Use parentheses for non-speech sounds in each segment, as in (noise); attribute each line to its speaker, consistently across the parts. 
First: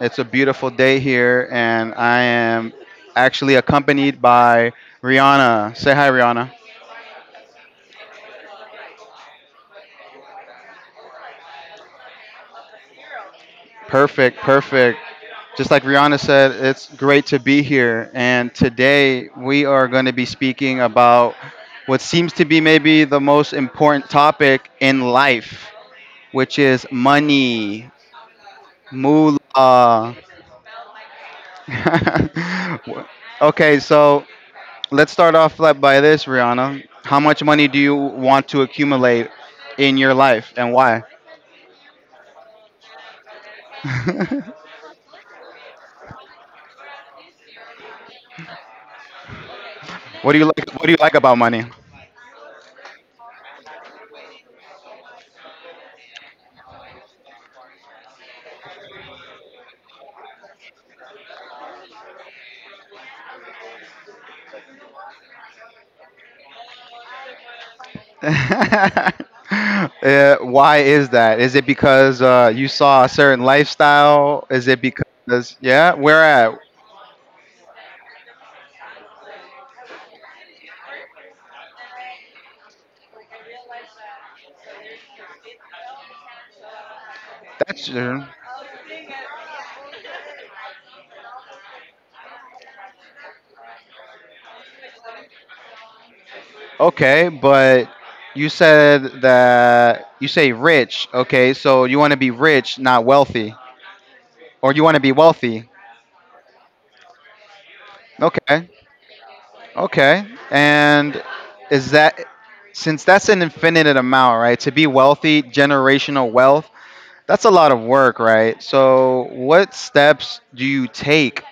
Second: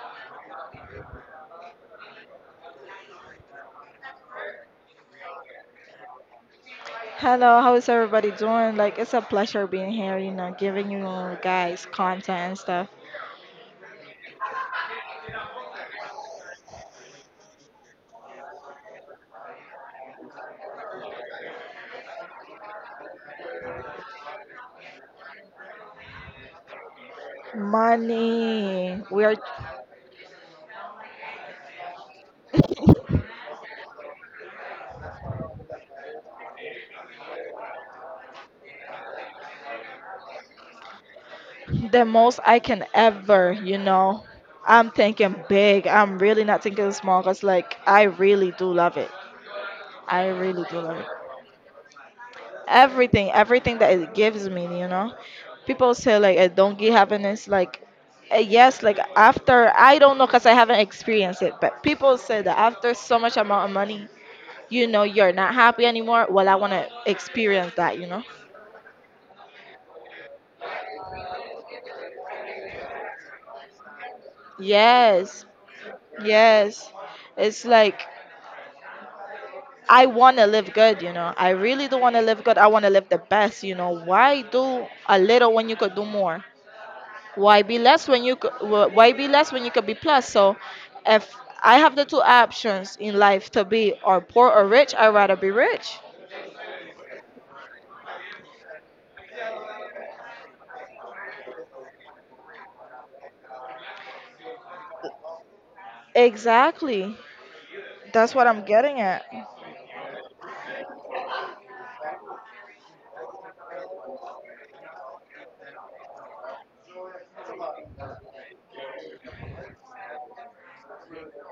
Speaker 1: It's a beautiful day here, and I am actually accompanied by Rihanna. Say hi, Rihanna.
Speaker 2: Hello, how's everybody doing? Like, it's a pleasure being here, giving you guys content and stuff.
Speaker 1: Perfect, perfect. Just like Rihanna said, it's great to be here. And today we are going to be speaking about what seems to be maybe the most important topic in life, which is money,
Speaker 2: Money, we're
Speaker 1: moolah. (laughs) Okay, so Let's start off by this, Rihanna. How much money do you want to accumulate in your life, and why?
Speaker 2: the most I can ever.
Speaker 1: (laughs)
Speaker 2: I'm thinking big, I'm really not thinking small because, like, I really do love it. I
Speaker 1: What do you
Speaker 2: really
Speaker 1: like?
Speaker 2: do
Speaker 1: What do
Speaker 2: love
Speaker 1: you
Speaker 2: it.
Speaker 1: like about money?
Speaker 2: Everything, everything that it gives me. People say, like, I don't get happiness, like, yes, like, after, I don't know, because I haven't experienced it. But people say that after so much amount of money you're not happy anymore. Well, I want to experience that
Speaker 1: (laughs) uh, why is that? Is it because you saw a certain lifestyle? Is it
Speaker 2: yes,
Speaker 1: because yeah, where at?
Speaker 2: yes, it's like I want to live good. I really do want to live good. I want to live the best. Why do a little when you could do more? Why be
Speaker 1: That's
Speaker 2: less when you could why be less when you could be plus? So, if I have the two options in life to be or poor or rich, I'd rather be rich.
Speaker 1: Okay, but you said that you say rich. Okay, so you want to be rich, not wealthy, or you want to be wealthy?
Speaker 2: Exactly, that's what I'm
Speaker 1: Okay,
Speaker 2: getting at.
Speaker 1: okay. And is that since that's an infinite amount, right? To be wealthy, generational wealth, that's a lot of work, right? So, what steps do you take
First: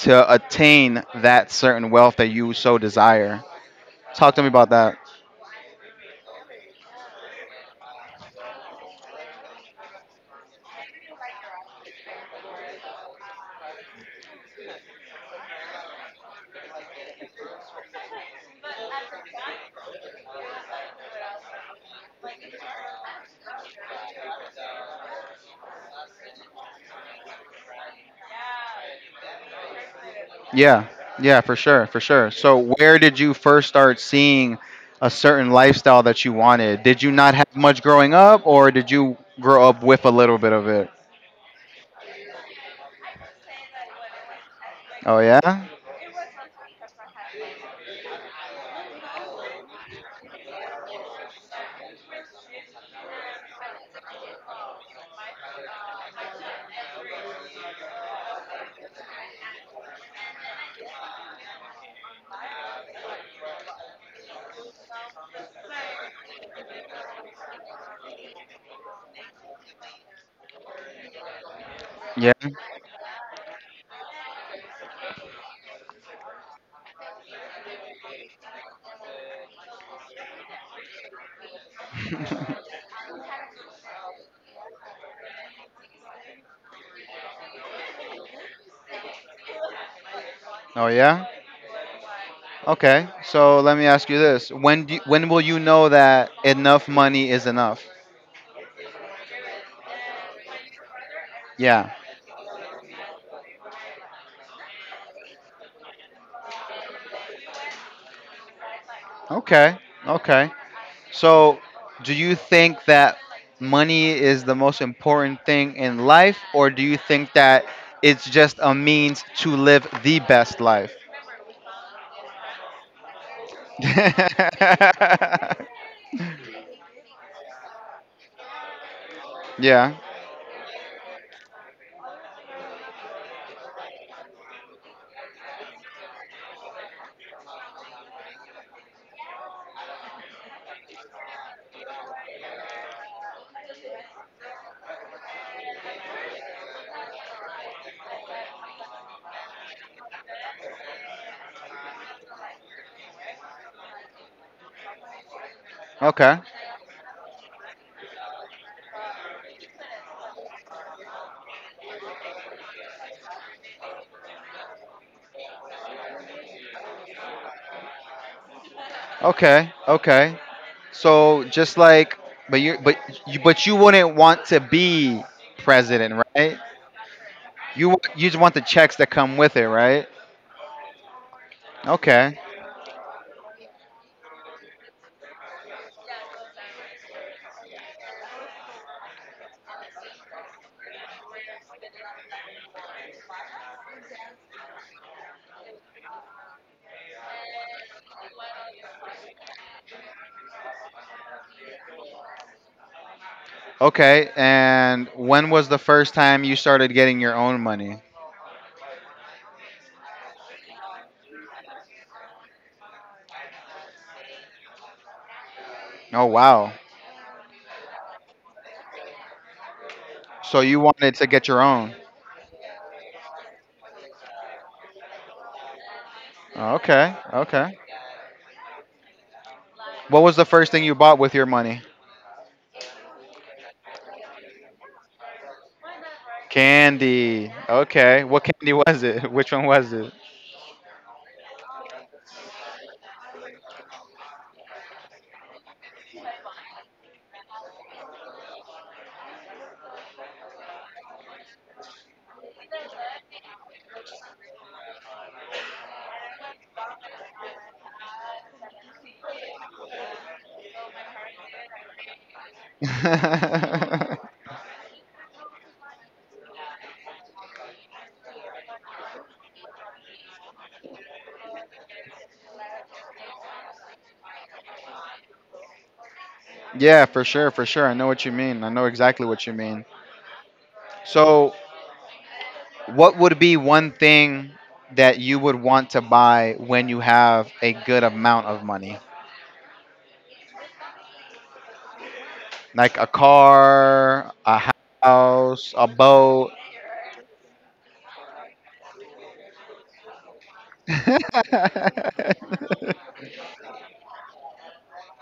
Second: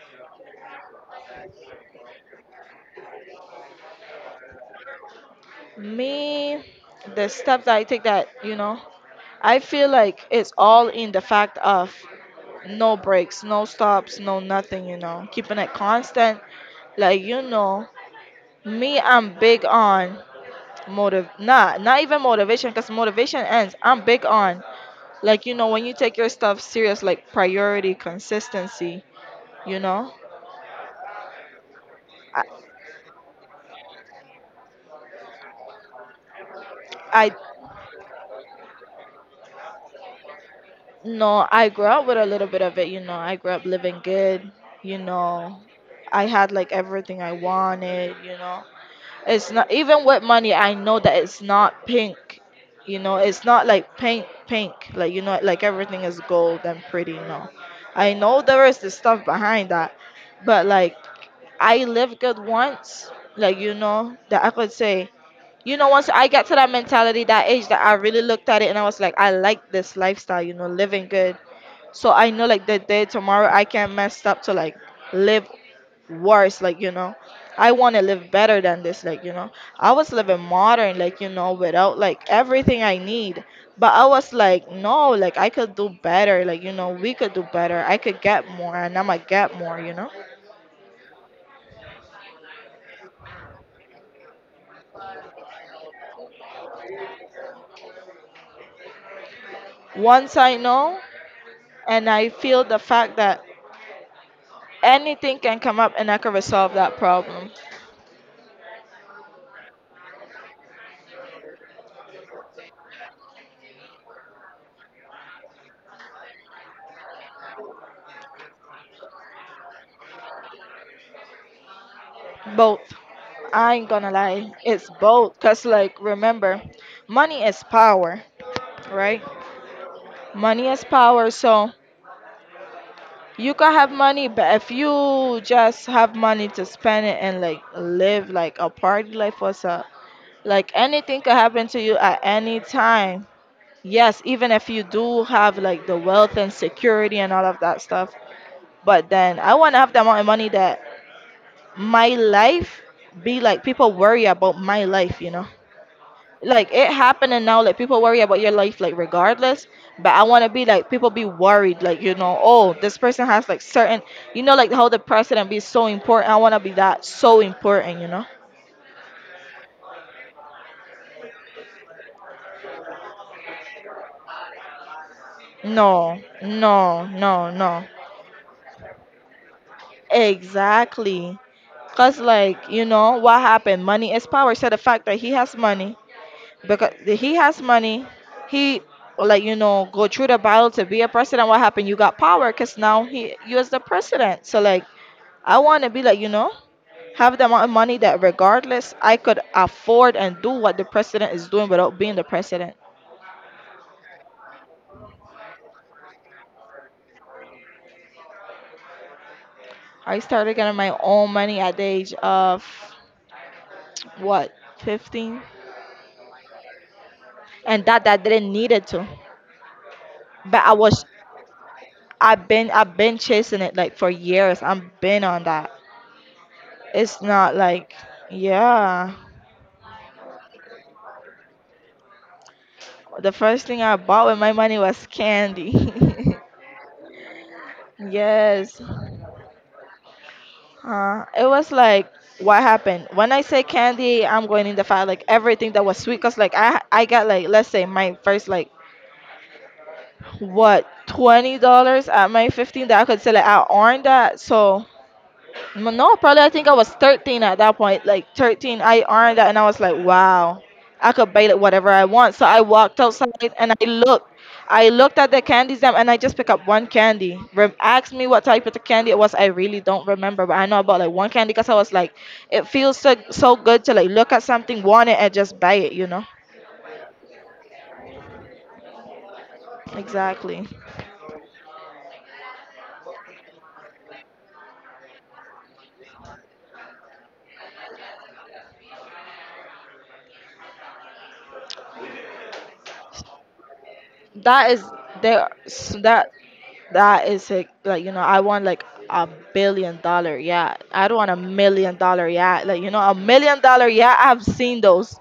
Speaker 1: to attain that certain wealth that you so desire? Talk to me about that.
Speaker 2: Me, the steps that I take that, I feel like it's all in the fact of no breaks, no stops, no nothing, keeping it constant. Like, me, I'm big on motive, not even motivation, because motivation ends. I'm big on, like, when you take your stuff serious, like priority, consistency, you know.
Speaker 1: Yeah. Yeah, for sure, for sure.
Speaker 2: I,
Speaker 1: So, where did you first start seeing a certain lifestyle that you wanted? Did you
Speaker 2: I
Speaker 1: not have much growing up or did you grow up with a little bit of it?
Speaker 2: No, I grew up with a little bit of it. I grew up living good, you
Speaker 1: Oh
Speaker 2: know.
Speaker 1: yeah?
Speaker 2: I had like everything I wanted. It's not even with money, I know that it's not pink. It's not like pink, pink, like like everything is gold and pretty. No, I know there is the stuff behind that, but like I lived good once, like, that I could say, once I got to that mentality, that age, that I really looked at it and I was like, I like this lifestyle, living good, so I
Speaker 1: Yeah.
Speaker 2: know like the day tomorrow I can not mess up to like live worse, like. I want to live better than this, like. I was living modern, like, without like everything I need. But I was like, no, like I could do better, like, we could do better. I could get more, and I'ma get more.
Speaker 1: Oh yeah. Okay, so let me ask you this: when will you know that enough money is enough?
Speaker 2: Once I know,
Speaker 1: Yeah.
Speaker 2: and I feel the fact that anything can come up, and I can resolve that problem.
Speaker 1: Okay. Okay. So, do you think that money is the most important thing in life, or do you think that it's just a means to live the best life?
Speaker 2: Both. I ain't
Speaker 1: (laughs)
Speaker 2: gonna lie, it's both. Cause like, remember, money is power, right?
Speaker 1: Yeah.
Speaker 2: Money is power. So you can have money, but if you just have money to spend it and like live like a party life, what's up? Like anything could happen to you at any time. Yes, even if you do have like the wealth and security and all of that stuff, but then I want to have the amount of money that my life be like people worry about my life.
Speaker 1: Okay.
Speaker 2: Like it happened and now like people worry about your life like regardless, but I want to be like people be worried like oh this person has like certain like how the president be so important. I want to be that so important
Speaker 1: Okay. Okay. So just like, but you, but you wouldn't want to be
Speaker 2: no,
Speaker 1: president, right?
Speaker 2: no, no, no.
Speaker 1: You just want the checks that come with it, right?
Speaker 2: Exactly, because
Speaker 1: Okay.
Speaker 2: like you know what happened, money is power. So the fact that he has money, because he has money, he, like go through the battle to be a president. What happened? You got power, because now he, you, is the president, so like, I want to be like, have the amount of money that regardless I could afford and do what the president is doing without being the president.
Speaker 1: Okay. And when was the first time you started getting your own money?
Speaker 2: I started getting my own money at the age of what, 15?
Speaker 1: Oh wow.
Speaker 2: And that didn't need it to.
Speaker 1: So
Speaker 2: But I
Speaker 1: you
Speaker 2: was
Speaker 1: wanted to get your own.
Speaker 2: I've been I've been chasing it like for years. I'm been on that.
Speaker 1: Okay.
Speaker 2: It's not
Speaker 1: Okay.
Speaker 2: like, yeah.
Speaker 1: What was the first thing you bought with your money?
Speaker 2: The first thing I bought with my money was candy.
Speaker 1: Candy. Okay. What candy
Speaker 2: (laughs) Yes,
Speaker 1: was it? (laughs) Which one was it?
Speaker 2: It was like what happened when I say candy, I'm going in the fire like everything that was sweet. Cause like I got like let's say my first like what $20 at my 15 that I could say like I earned that. So no, probably I think I was 13 at that point. Like 13, I earned that, and I was like, wow, I could buy like whatever I want. So I walked outside and I looked.
Speaker 1: (laughs)
Speaker 2: I looked at the candies them, and I just picked up one candy. Asked me what type of the candy it was. I really don't remember, but I know about like one candy because I was like, it feels so so good to like look at something, want it, and just buy it. You know?
Speaker 1: Yeah, for sure, for sure. I know what you mean. I know exactly what you mean.
Speaker 2: Exactly.
Speaker 1: So, what would be one thing that you would want to buy when you have a good amount of money? Like a car,
Speaker 2: that
Speaker 1: a
Speaker 2: is there
Speaker 1: house, a
Speaker 2: s- that
Speaker 1: boat.
Speaker 2: that is a, like I want like $1 billion, yeah. I don't want $1 million, yeah. Like a
Speaker 1: (laughs)
Speaker 2: million dollar yeah, I've seen those.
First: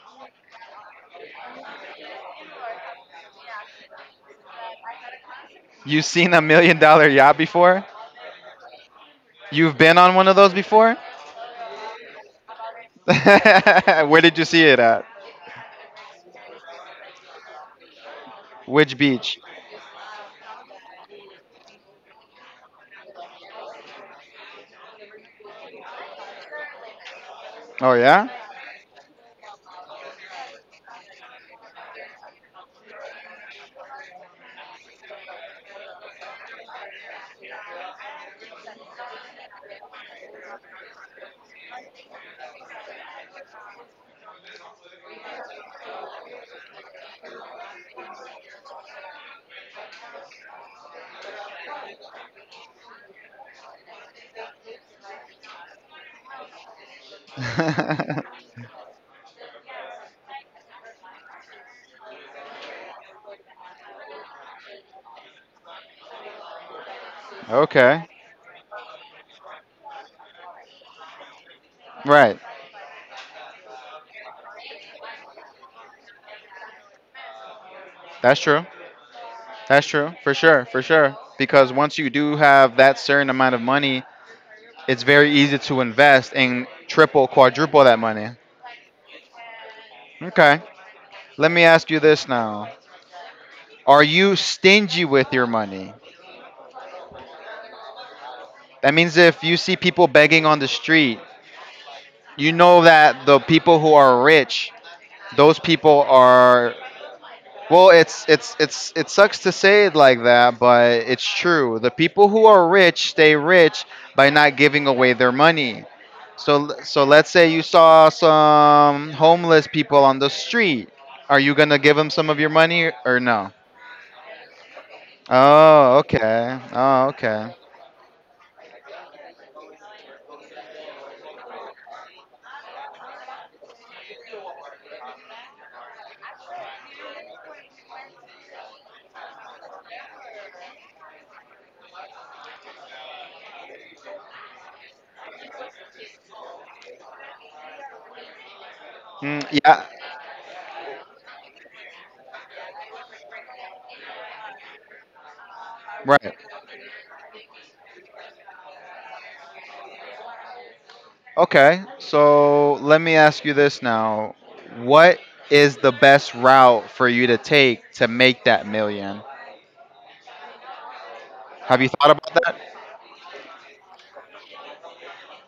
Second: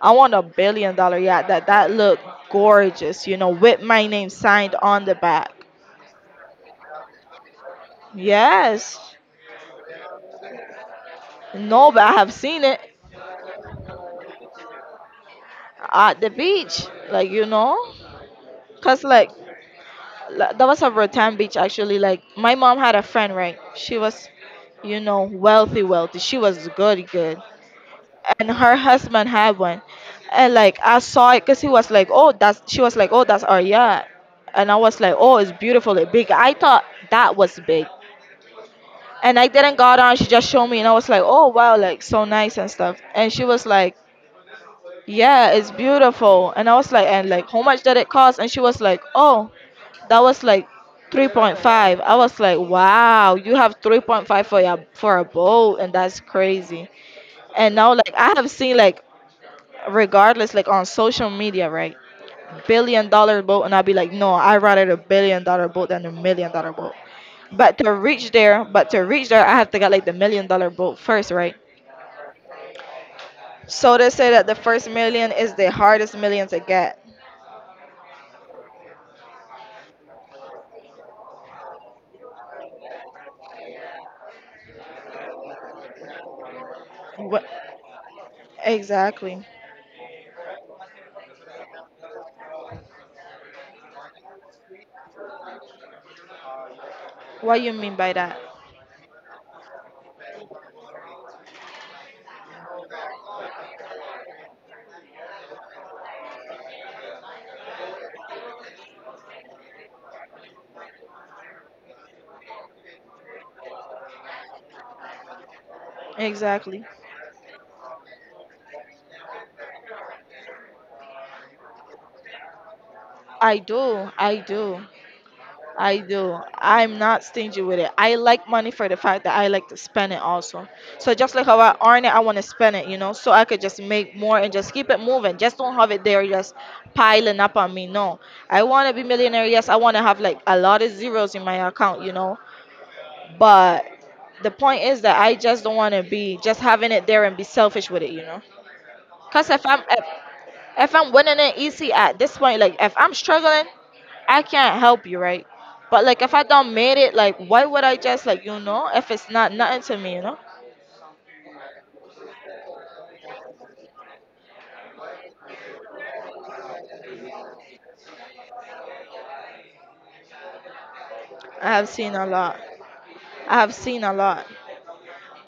Speaker 2: I want $1 billion, yeah, that look gorgeous with my name signed on the back.
Speaker 1: You seen $1 million yacht before?
Speaker 2: Yes.
Speaker 1: You've been on one of those before?
Speaker 2: No, but I have seen it.
Speaker 1: (laughs) Where did you see it at?
Speaker 2: At the beach, like
Speaker 1: Which
Speaker 2: because like,
Speaker 1: beach?
Speaker 2: that was a Rotan Beach actually. Like my mom had a friend, right? She was wealthy, wealthy. She was good, good,
Speaker 1: Oh, yeah?
Speaker 2: and her husband had one. And like I saw it, cause he was like, oh, that's. She was like, oh, that's our yacht, and I was like, oh, it's beautiful, it's big. I thought that was big, and I didn't got on. She just showed me, and I was like, oh wow, like so nice and stuff. And she was like, yeah, it's beautiful. And I was like, and like, how much did it cost? And she was like, oh, that was like 3.5. I was like, wow, you have 3.5 for your for a bowl, and that's crazy. And now, like, I have
Speaker 1: (laughs)
Speaker 2: seen like, regardless, like on social media, right, billion-dollar boat, and I'll be like, no, I rather the billion-dollar boat than the million-dollar boat. But to
Speaker 1: Okay.
Speaker 2: reach there, but to reach there, I have to get like the million-dollar boat first, right?
Speaker 1: Right.
Speaker 2: So they say that the first million is the hardest million to get.
Speaker 1: That's true. That's true. For sure. For sure. Because once you do have that certain amount of money, it's very easy to invest and triple, quadruple that money.
Speaker 2: Exactly.
Speaker 1: Okay. Let me ask you this now. Are you stingy with your money?
Speaker 2: What you mean by that?
Speaker 1: That means if you see people begging on the street, you know that the people who are rich, those people are well, it sucks to say it like that, but it's true. The people who are rich stay rich by not giving away their money. So
Speaker 2: Exactly.
Speaker 1: let's say you saw some homeless people on the street. Are you gonna give them some of your money or no?
Speaker 2: I do. I do. I
Speaker 1: Oh,
Speaker 2: do.
Speaker 1: okay.
Speaker 2: I'm
Speaker 1: Oh,
Speaker 2: not
Speaker 1: okay.
Speaker 2: stingy with it. I like money for the fact that I like to spend it also. So just like how I earn it, I want to spend it, so I could just make more and just keep it moving. Just don't have it there just piling up on me. No. I want to be millionaire. Yes, I want to have like a lot of zeros in my account. But the point is that I just don't want to be just having it there and be selfish with it.
Speaker 1: Mm,
Speaker 2: Cause if I'm
Speaker 1: yeah.
Speaker 2: if If I'm winning it easy at this point, like if I'm struggling, I can't help you, right? But like
Speaker 1: Right.
Speaker 2: if I don't made it, like why would I just like if it's not nothing to me, you know?
Speaker 1: Okay. So let me ask you this now. What is the best route for you to take to make that million?
Speaker 2: I
Speaker 1: Have you
Speaker 2: have
Speaker 1: thought
Speaker 2: seen a
Speaker 1: about
Speaker 2: lot.
Speaker 1: that?
Speaker 2: I have seen a lot.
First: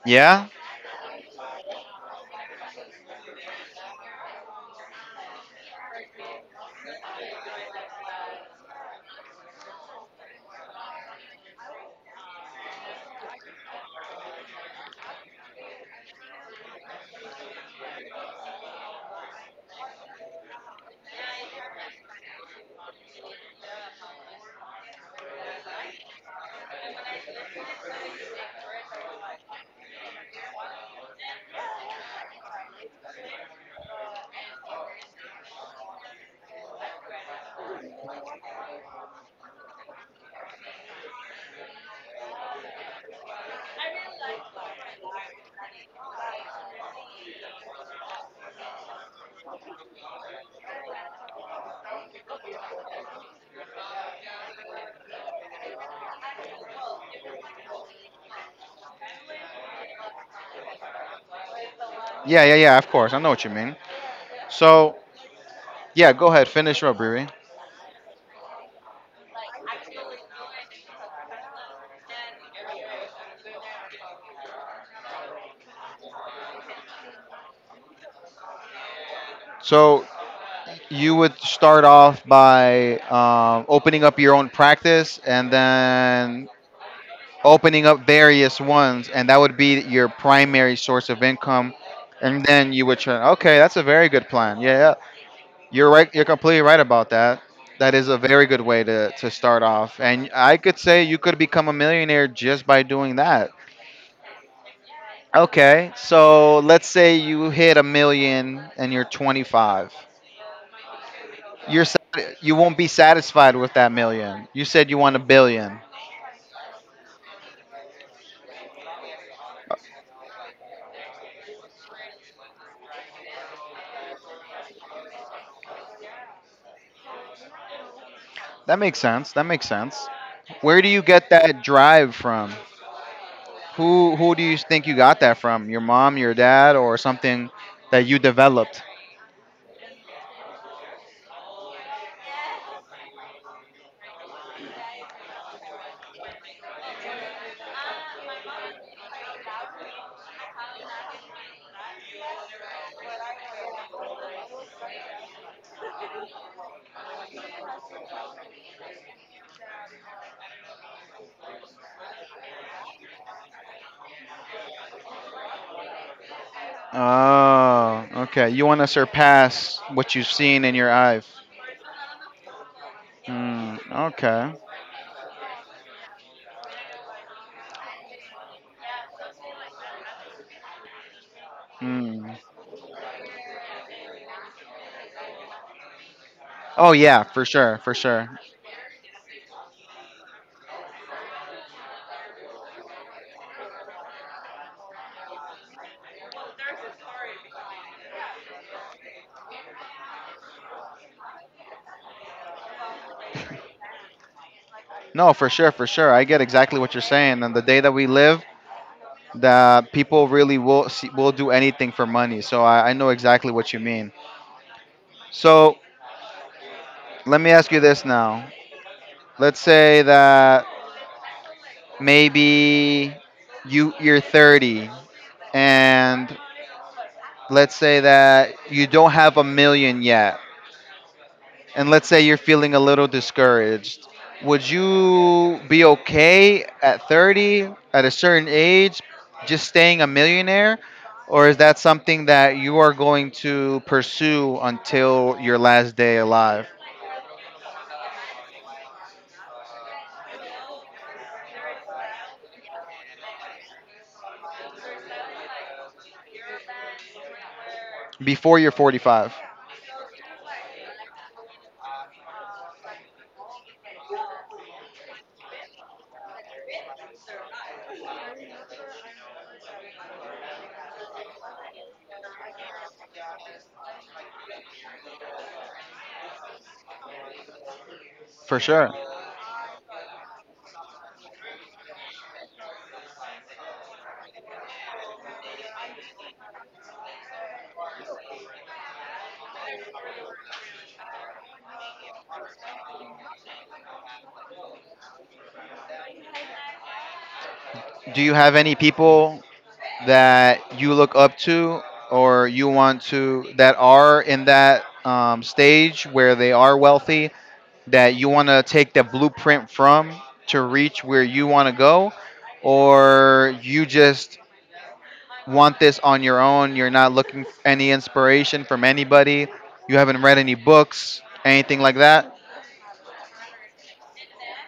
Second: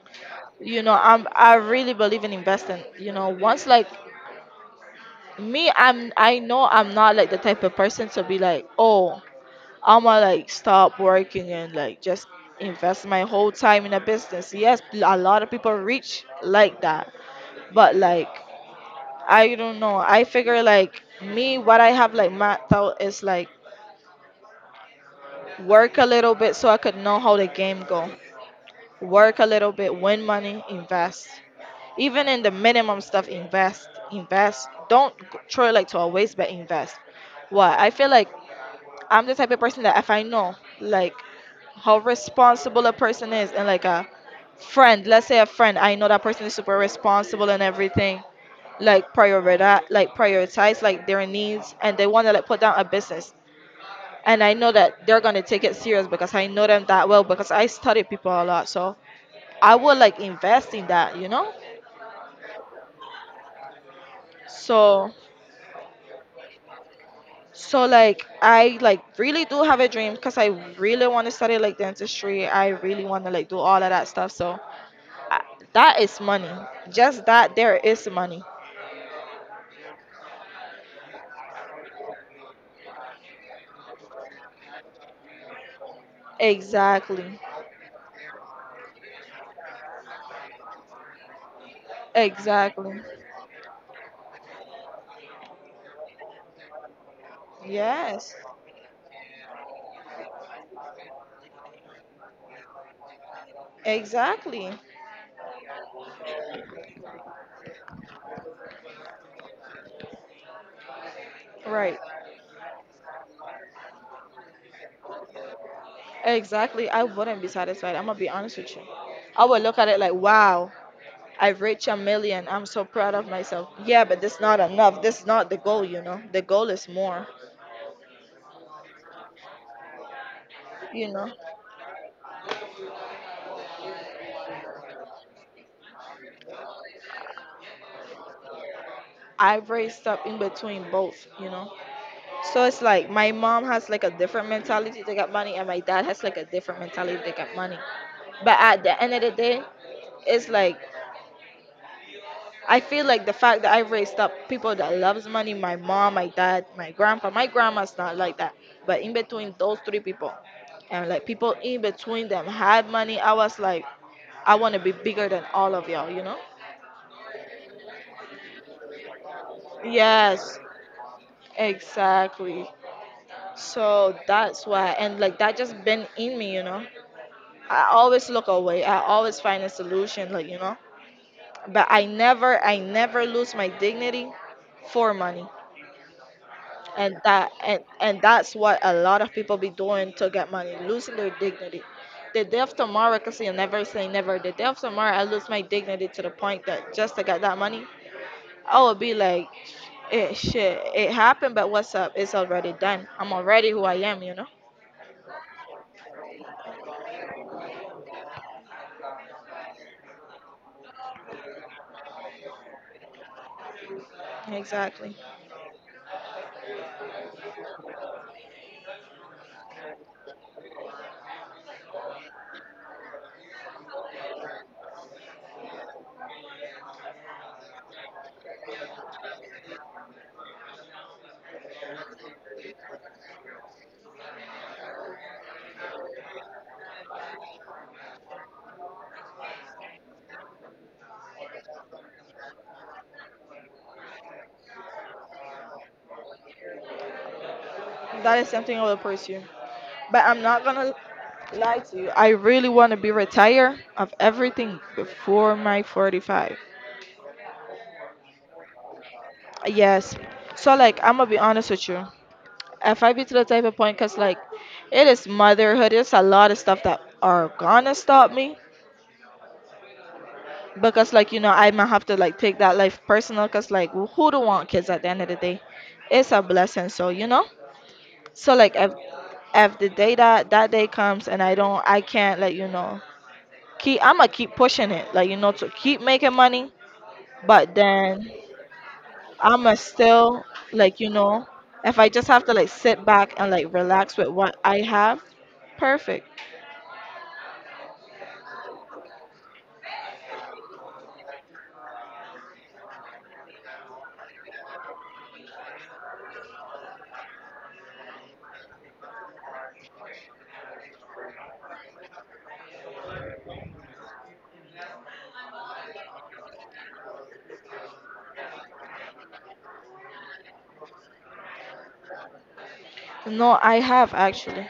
Speaker 1: Yeah.
Speaker 2: You know, I really believe in investing. You know, once like me, I know I'm not like the type of person to be like, oh, I'ma like stop working and like just invest my whole time in a business. Yes, a lot of people reach like that, but like I don't know. I figure like me, what I have like mapped out is like work a little bit so I could know how the game go. Work a little bit, win money, invest. Even in the minimum stuff, invest, invest. Don't throw it like to a waste, but invest. Why? I feel like I'm the type of person that if I know like how responsible a person is and like a friend, let's say a friend, I know that person is super responsible and everything. Like prioritize like their needs and they want to like put down a business. And I know that they're gonna take it serious because I know them that well because I study people a lot. So I would like invest in that, you know?
Speaker 1: Yeah. Yeah. Yeah. Of course. I know what you mean. So
Speaker 2: So
Speaker 1: yeah. Go ahead. Finish up, Riri.
Speaker 2: so like I like really do have a dream because I really want to study like dentistry. I really want to like do all of that stuff. So I- that is money. Just that there is money.
Speaker 1: So you would start off by opening up your own practice and then
Speaker 2: Exactly.
Speaker 1: opening up various ones and that would be your primary source of income and then you would
Speaker 2: Exactly.
Speaker 1: turn okay, that's a very good plan, yeah, yeah. You're right, you're completely right about that. That is a
Speaker 2: Yes.
Speaker 1: very good way to start off, and I could say you could become a millionaire just by doing that.
Speaker 2: Exactly.
Speaker 1: Okay, so let's say you hit a million and you're 25. You're
Speaker 2: Right.
Speaker 1: you won't be satisfied with that million. You said you want a billion.
Speaker 2: Exactly. I wouldn't be satisfied. I'm gonna be honest with you. I would look at it like, wow, I've reached a million. I'm so proud of myself. Yeah, but that's not enough. That's not the goal. The goal is more,
Speaker 1: That makes sense. That makes sense. Where do you
Speaker 2: you
Speaker 1: get
Speaker 2: know.
Speaker 1: that drive from? Who do you think you got that from? Your mom, your dad, or something that you developed?
Speaker 2: I've raised up in between both. So it's like my mom has like a different mentality to get money, and my dad has like a different mentality to get money. But at the end of the day, it's like I feel like the fact that I raised up people that loves money, my mom, my dad, my grandpa, my grandma's not like that. But in between those three people, and like people in between them had money, I was like, I want to be bigger than all of y'all, you know?
Speaker 1: Oh, okay. You want to surpass what you've
Speaker 2: Yes,
Speaker 1: seen in your eyes.
Speaker 2: exactly.
Speaker 1: Hmm.
Speaker 2: So
Speaker 1: Okay.
Speaker 2: that's why, and like that just been in me. I always look away. I always find a solution, like. But I
Speaker 1: Hmm.
Speaker 2: never, I never lose my dignity for money,
Speaker 1: Oh
Speaker 2: and
Speaker 1: yeah, for
Speaker 2: that,
Speaker 1: sure,
Speaker 2: and
Speaker 1: for
Speaker 2: and
Speaker 1: sure.
Speaker 2: that's what a lot of people be doing to get money, losing their dignity. The day of tomorrow, cause you never say never. The day of tomorrow, I lose my dignity to the point that just to get that money, I would be like, it shit, it happened, but what's up? It's already done. I'm already who I am.
Speaker 1: No, for sure, for sure. I get exactly what you're saying. And the day that we live, that people really will see, will do anything for money. So I know exactly what you mean.
Speaker 2: Exactly.
Speaker 1: So let me ask you this now. Let's say that maybe you're 30 and let's say that you don't have a million yet. And let's say you're feeling a little discouraged, would you be okay at 30, at a certain age, just staying a millionaire? Or is that something that you are going to pursue until your last day alive,
Speaker 2: That is something I will pursue. But I'm not gonna lie to you. I really want to be retired of everything before my 45.
Speaker 1: before you're 45?
Speaker 2: Yes. So like I'm gonna be honest with you. If I be to the type of point, cause like it is motherhood. It's a lot of stuff that are gonna stop me. Because like I might have to like take that life personal. Cause like who don't want kids at the end of the day? It's a blessing. So you know. So
Speaker 1: For
Speaker 2: like
Speaker 1: sure.
Speaker 2: if the day that that day comes and I don't, I can't let you know. Keep I'm gonna keep pushing it, like to keep making money. But then I'm gonna still like if I just have to like sit back and like relax with what I have, perfect.
Speaker 1: Do you have any people that you look up to or you want to that are in that stage where they are wealthy that you want to take the blueprint from to reach where you want to go, or you just want this on your own? You're not looking for any inspiration from anybody? You haven't read any books, anything like that?
Speaker 2: No, I have actually.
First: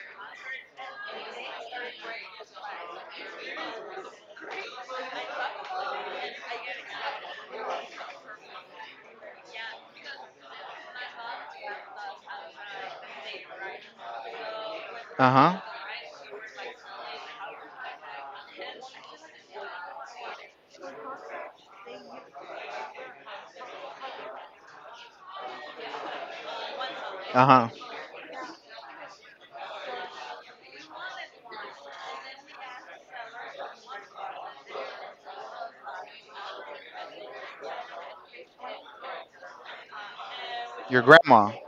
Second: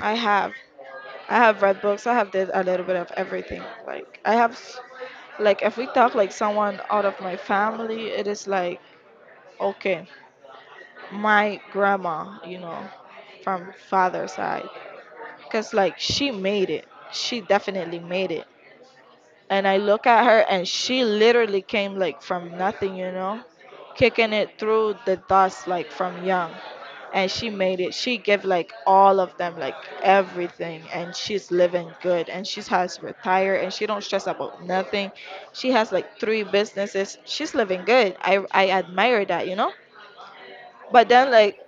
Speaker 2: I have. I have read books. I have did a little bit of everything. Like I have, like if we talk like someone out of my family, it is like okay, my grandma, from father side,
Speaker 1: Uh-huh.
Speaker 2: cause like she made it. She definitely made it. And I look at her and she literally came like from nothing, kicking it through the dust like from young. And she
Speaker 1: Uh-huh.
Speaker 2: made it. She gave like all of them like everything and she's living good and she has retired and she don't stress about nothing. She has like three businesses. She's living good. I admire that, you know?
Speaker 1: Your
Speaker 2: But then
Speaker 1: grandma.
Speaker 2: like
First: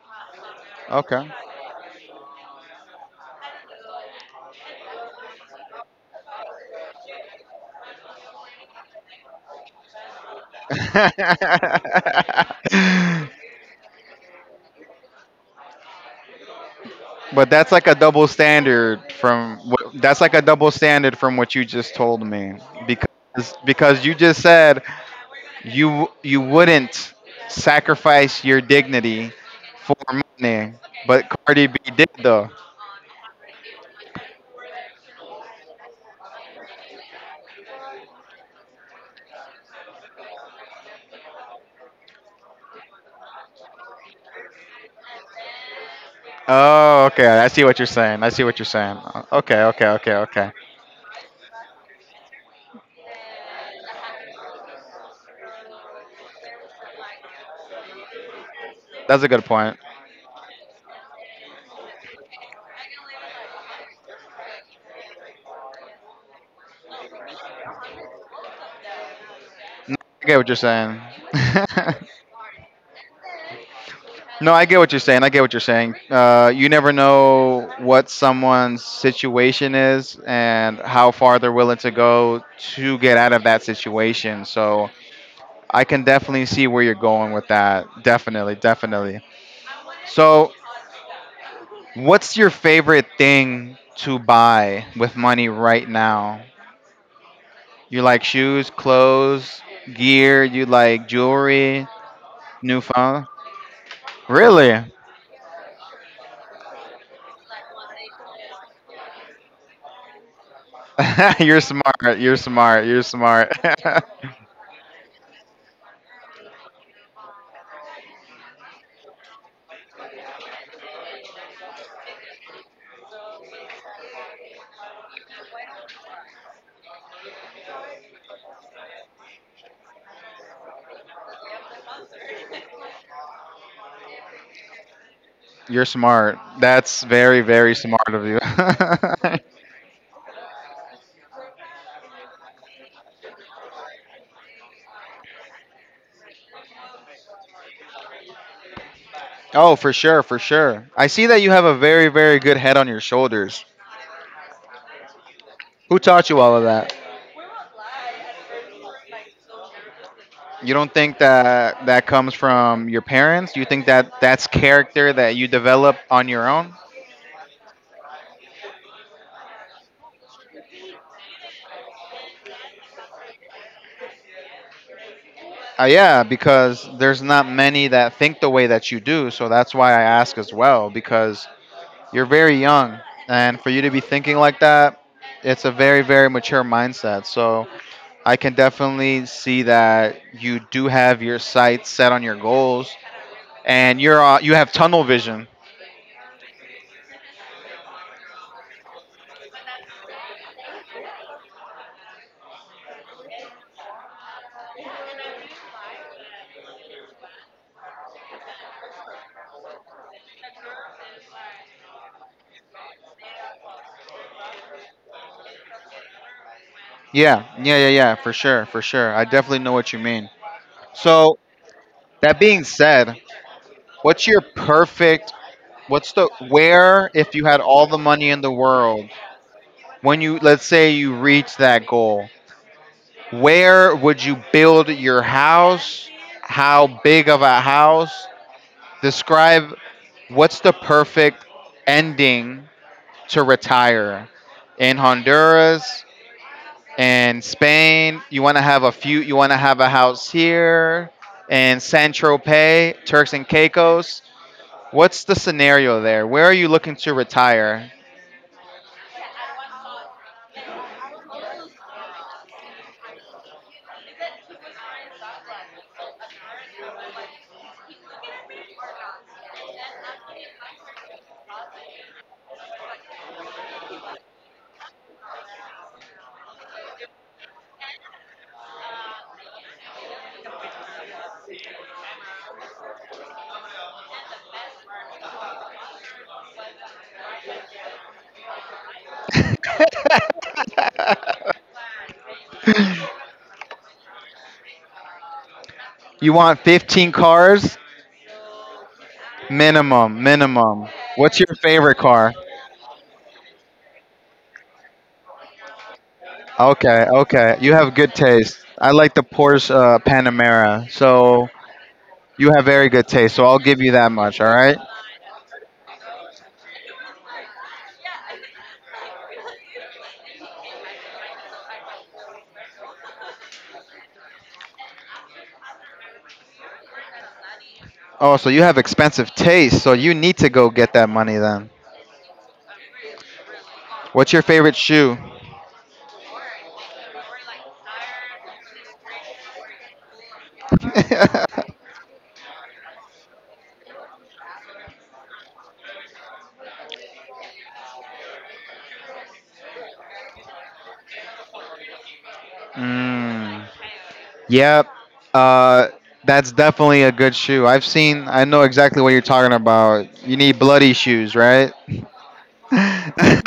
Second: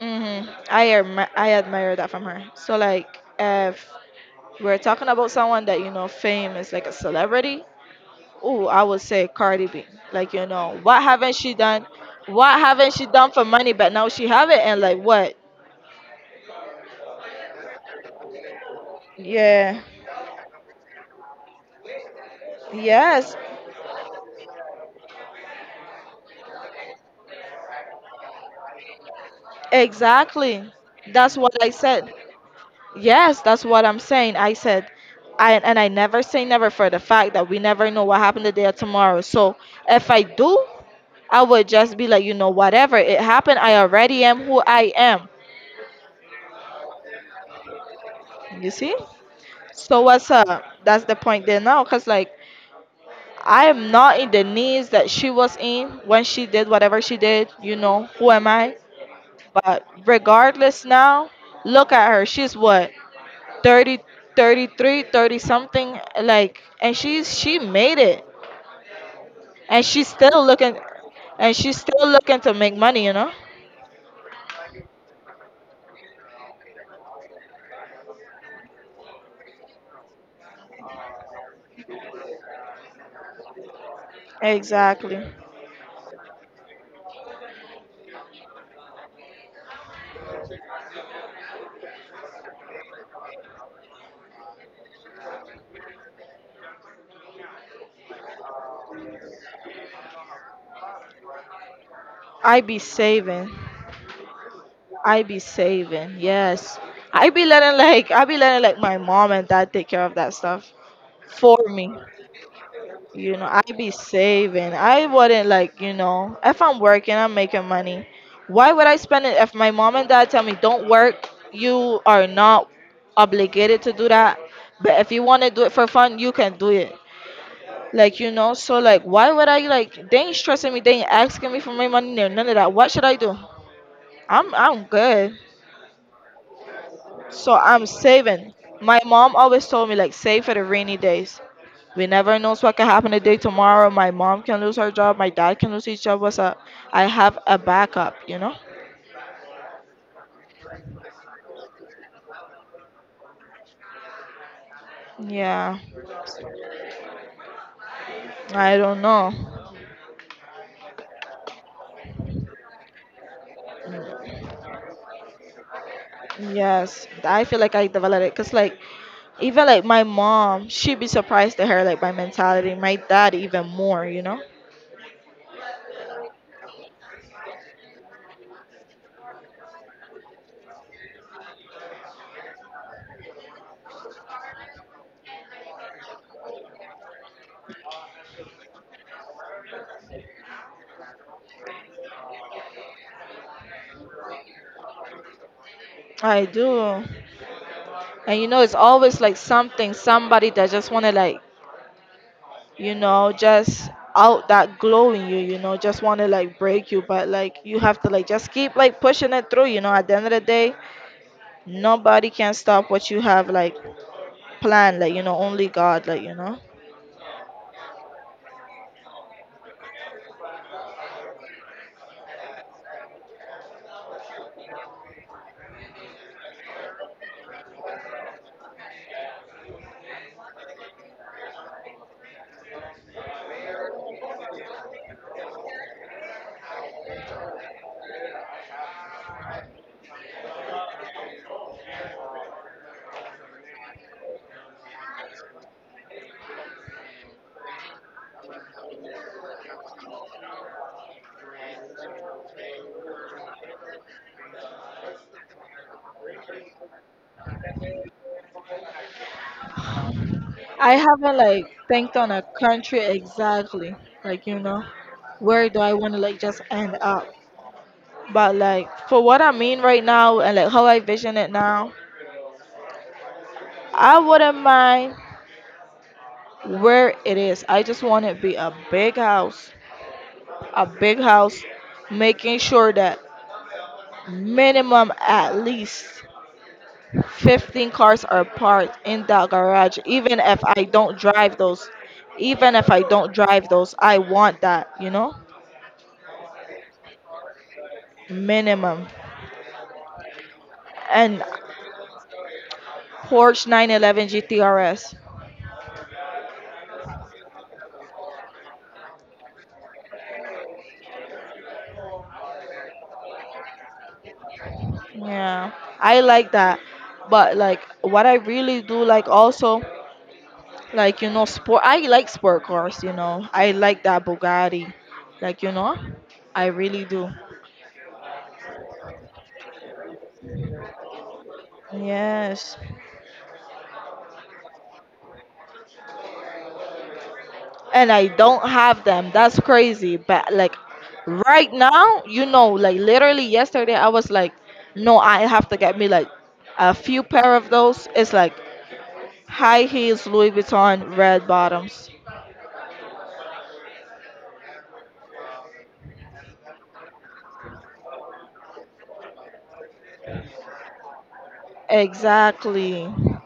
Speaker 2: hmm I admi-
Speaker 1: Okay.
Speaker 2: I admire that from her. So like if we're talking about someone that fame is like a celebrity, oh, I would say Cardi B. Like what haven't she done?
Speaker 1: (laughs)
Speaker 2: What haven't she done for money? But now she have it, and like what?
Speaker 1: But
Speaker 2: Yeah.
Speaker 1: that's like a double standard from what you just told me,
Speaker 2: Yes.
Speaker 1: because because you just said you you wouldn't sacrifice your dignity for
Speaker 2: Exactly.
Speaker 1: money, but
Speaker 2: That's what
Speaker 1: Cardi
Speaker 2: I
Speaker 1: B did
Speaker 2: said.
Speaker 1: though.
Speaker 2: Yes, that's what I'm saying. I said, I never say never for the fact that we never know what happened today or tomorrow. So if I do, I would just be like, whatever it happened, I already am who I am.
Speaker 1: Oh, okay. I see what you're saying. I see what you're
Speaker 2: You see?
Speaker 1: saying. Okay, okay,
Speaker 2: So
Speaker 1: okay,
Speaker 2: what's
Speaker 1: okay.
Speaker 2: up? That's the point there now, cause like I am not in the knees that she was in when she did whatever she did. You know, who am I?
Speaker 1: That's a good point.
Speaker 2: But regardless now, look at her. She's what, 30, 33, 30 something? Like, and she made it. And she's
Speaker 1: I get
Speaker 2: still
Speaker 1: what you're
Speaker 2: looking,
Speaker 1: saying.
Speaker 2: and she's
Speaker 1: (laughs)
Speaker 2: still looking to make money, you know?
Speaker 1: No, I get what you're saying. I get what you're saying. You never know what someone's situation is and how far they're willing to go to get out of that situation. So
Speaker 2: Exactly.
Speaker 1: I can definitely see where you're going with that. Definitely, definitely. So what's your favorite thing to buy with money right now? You like shoes, clothes, gear, you like jewelry,
Speaker 2: I be
Speaker 1: new phone?
Speaker 2: saving.
Speaker 1: Really?
Speaker 2: I be saving. Yes. I be letting like my mom and dad take care of that stuff
Speaker 1: (laughs)
Speaker 2: for
Speaker 1: you're
Speaker 2: me.
Speaker 1: smart. You're smart. You're
Speaker 2: You know,
Speaker 1: smart.
Speaker 2: I be
Speaker 1: (laughs)
Speaker 2: saving. I wouldn't like, if I'm working, I'm making money. Why would I spend it if my mom and dad tell me don't work? You are not obligated to do that. But if you want to do it for fun, you can do it. Like, so like, why would I like? They ain't stressing me. They ain't asking me for my money. There, none of that. What should I do? I'm good.
Speaker 1: you're smart. That's very,
Speaker 2: So
Speaker 1: very
Speaker 2: I'm
Speaker 1: smart of you.
Speaker 2: saving. My mom always told me like save for the rainy days. We never knows what can happen today, tomorrow. My mom can lose her job. My dad can lose his job. What's up? I have a backup, you know?
Speaker 1: (laughs) oh, for sure, for sure. I see that you have a very, very good head on your shoulders.
Speaker 2: Yeah,
Speaker 1: Who taught you all of that?
Speaker 2: I don't know.
Speaker 1: You don't think that that comes from your parents? You think that that's character that you develop on your own?
Speaker 2: Yes, I feel like I developed it because, like, even like my mom, she'd be surprised to her, like, my mentality. My dad, even more, you know?
Speaker 1: Yeah, because there's not many that think the way that you do. So that's why I ask as well, because you're very young. And for you to be thinking like that, it's a very, very mature mindset. So I can definitely see that you do have your sights set on your goals and you're, you have tunnel vision.
Speaker 2: I do. And it's always like something, somebody that just want to, like, just out that glow in you, just want to, like, break you. But, like, you have to, like, just keep, like, pushing it through, you know? At the end of the day, nobody can stop what you have like planned, only God.
Speaker 1: Yeah, yeah, yeah, yeah, for sure, for sure. I definitely know what you mean. So That being said, what's your perfect what's the where if you had all the money in the world when you let's say you reach that goal, where would you build your house? How big of a house? Describe what's the perfect ending to retire in Honduras and Spain. You want to have a few, you want to have a house here in San Tropez, Turks and Caicos? What's the scenario there? Where are you looking to retire?
Speaker 2: I haven't like think on a country exactly, like you know, where do I want to like just end up? But like for what I mean right now and like how I vision it now, I wouldn't mind where it is. I just want it to be a big house, making sure that minimum at least 15 cars are parked in that garage, even if I don't drive those even if I don't drive those I want that.
Speaker 1: You want 15 cars?
Speaker 2: Minimum.
Speaker 1: Minimum, minimum. What's
Speaker 2: And
Speaker 1: your favorite car?
Speaker 2: Porsche 911 GTRS.
Speaker 1: Okay, okay. You have good taste. I like the Porsche Panamera. So you have very good taste. So I'll give you that much, all right?
Speaker 2: Yeah, I like that. But like what I really do like also, like sport. I like sport cars. I like that Bugatti like you know I really do.
Speaker 1: Oh, so you have expensive taste. So you need to go get that money then.
Speaker 2: Yes.
Speaker 1: What's your favorite shoe?
Speaker 2: And I don't have them. That's crazy. But like right
Speaker 1: (laughs)
Speaker 2: now, like literally yesterday I was like, no, I have to get me like a few pair of those. It's like high heels, Louis Vuitton, red bottoms.
Speaker 1: Mm. Yep. Uh, that's definitely a good shoe. I've seen. I know exactly what you're talking about. You need bloody shoes, right?
Speaker 2: Exactly.
Speaker 1: (laughs)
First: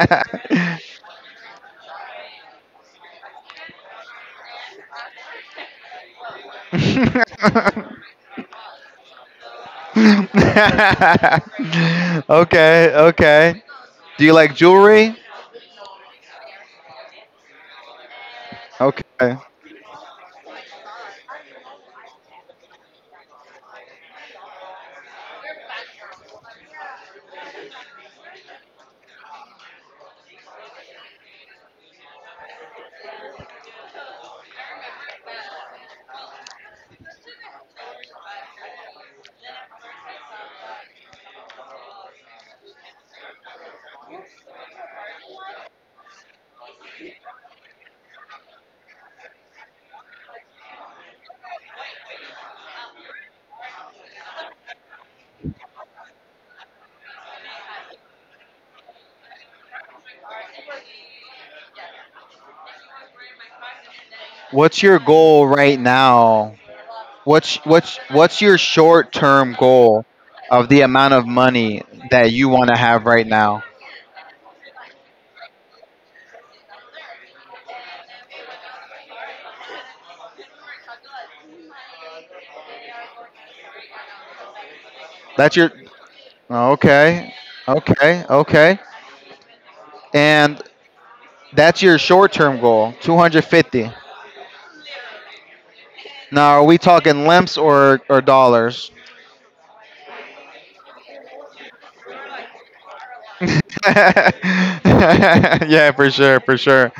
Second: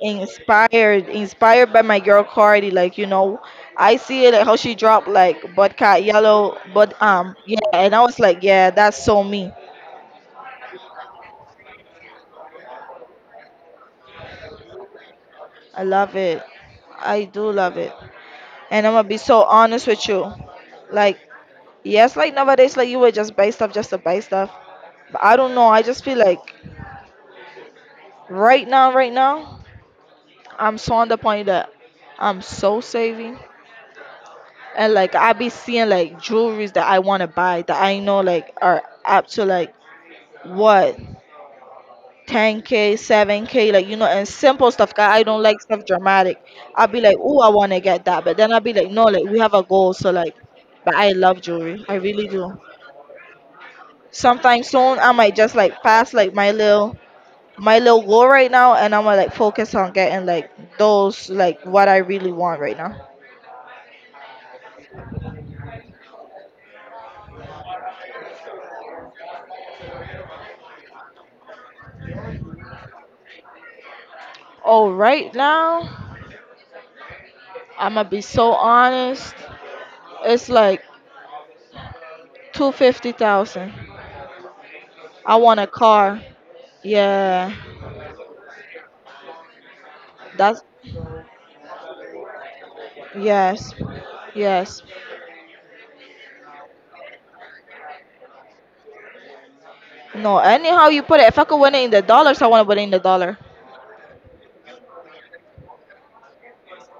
Speaker 2: Inspired, inspired by my girl Cardi, I see it like how she dropped like Budcat Yellow, but yeah, and I was like, yeah, that's so me.
Speaker 1: Okay. Okay. Do you like jewelry?
Speaker 2: I love it. I do love it. And I'm gonna be
Speaker 1: Okay.
Speaker 2: so honest with you. Like, yes, like nowadays, like you would just buy stuff just to buy stuff. But I don't know. I just feel like right now, I'm so on the point that I'm so saving. And like I be seeing like jewelries that I wanna buy that I know like are up to like what 10K, 7K, and simple stuff. 'Cause I don't like stuff dramatic. I'll be like, oh, I wanna get that, but then I'll be like, no, like we have a goal, so like, but I love jewelry. I really do. Sometime soon I might just like pass like my little goal right now and I'm gonna like focus on getting like those like what I really want right now.
Speaker 1: What's your goal right now? What's your short-term goal of the amount of money that you want to have right now?
Speaker 2: Oh right now I'm gonna be so honest it's like 250,000. I
Speaker 1: That's
Speaker 2: want a
Speaker 1: your.
Speaker 2: car.
Speaker 1: Okay.
Speaker 2: Yeah.
Speaker 1: Okay, okay. And
Speaker 2: That's
Speaker 1: that's your short-term goal,
Speaker 2: Yes.
Speaker 1: 250.
Speaker 2: Yes.
Speaker 1: Now, are we talking limps or dollars?
Speaker 2: No, anyhow you put it if I could win it in the dollars I want to win it in the dollar.
Speaker 1: (laughs) Yeah, for sure, for sure.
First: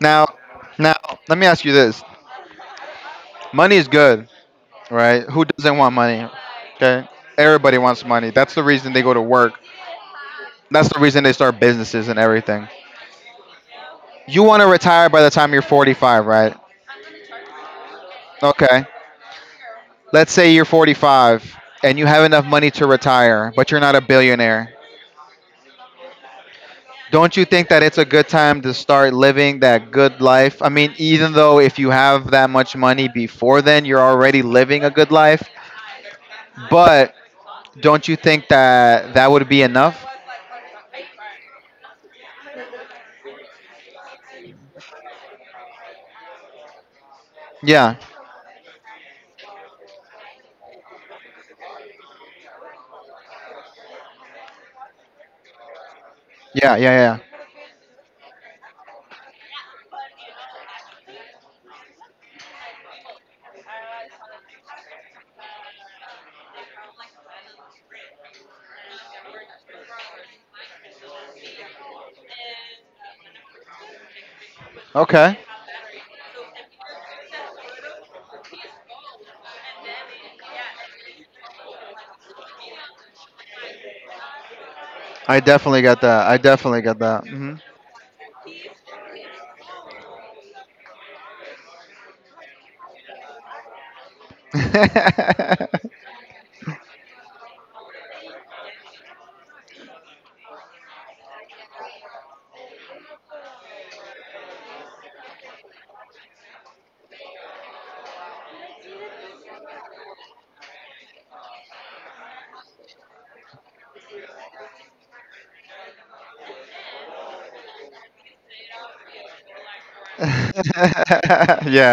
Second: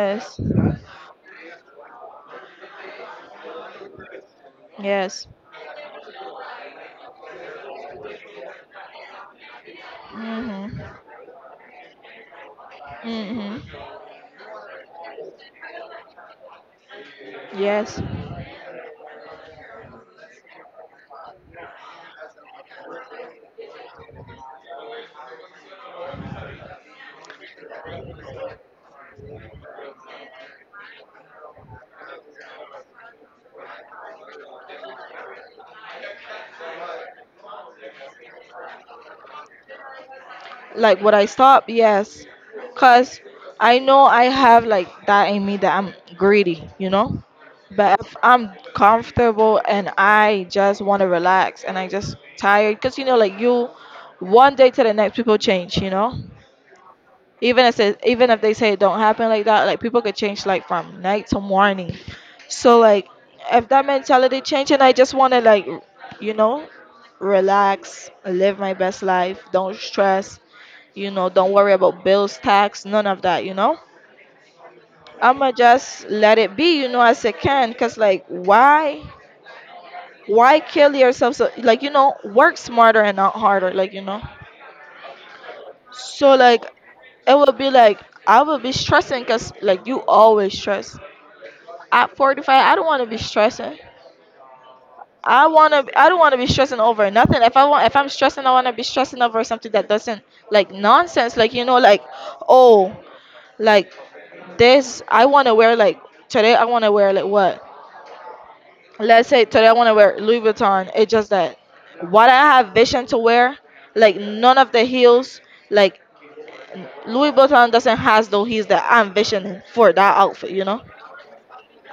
Speaker 1: Now, now let me ask you this: money is good, right?
Speaker 2: Yes.
Speaker 1: Who doesn't want money? Okay, everybody wants money. That's the reason they go to work.
Speaker 2: Mhm.
Speaker 1: That's the reason they start businesses and everything.
Speaker 2: Mhm.
Speaker 1: You want to retire by the time you're 45, right?
Speaker 2: Yes.
Speaker 1: Okay. Let's say you're 45 and you have enough money to retire, but you're not a billionaire. Don't you think that it's a good time to start living that good life? I mean, even though if you have that much money before then, you're already living a good life, but don't you think that that would be enough?
Speaker 2: Like would I stop? Yes, cause I know I have like that in me that I'm greedy.
Speaker 1: Yeah.
Speaker 2: But if I'm comfortable and I just want to relax and I just tired, cause like you, one day to the next, people change.
Speaker 1: Yeah, yeah, yeah.
Speaker 2: Even if they say it don't happen like that, like people could change like from night to morning. So like if that mentality change and I just want to like, you know, relax, live my best life, don't stress don't worry about bills tax none of that.
Speaker 1: Okay.
Speaker 2: I'ma just let it be, as I can because like why kill yourself so like work smarter and not harder, like you know.
Speaker 1: I definitely got that.
Speaker 2: So
Speaker 1: I
Speaker 2: like
Speaker 1: definitely got that.
Speaker 2: it
Speaker 1: Hmm.
Speaker 2: would be like I would be stressing because like you always stress at 45. I don't want to be stressing.
Speaker 1: (laughs)
Speaker 2: I don't want to be stressing over nothing. If I'm stressing I want to be stressing over something that doesn't like nonsense, like like oh like this, I want to wear like today. I want to wear like what? Let's say today I want to wear Louis Vuitton. It's just that what I have vision to wear, like none of the heels, like Louis Vuitton doesn't has those heels that I'm visioning for that outfit. You know.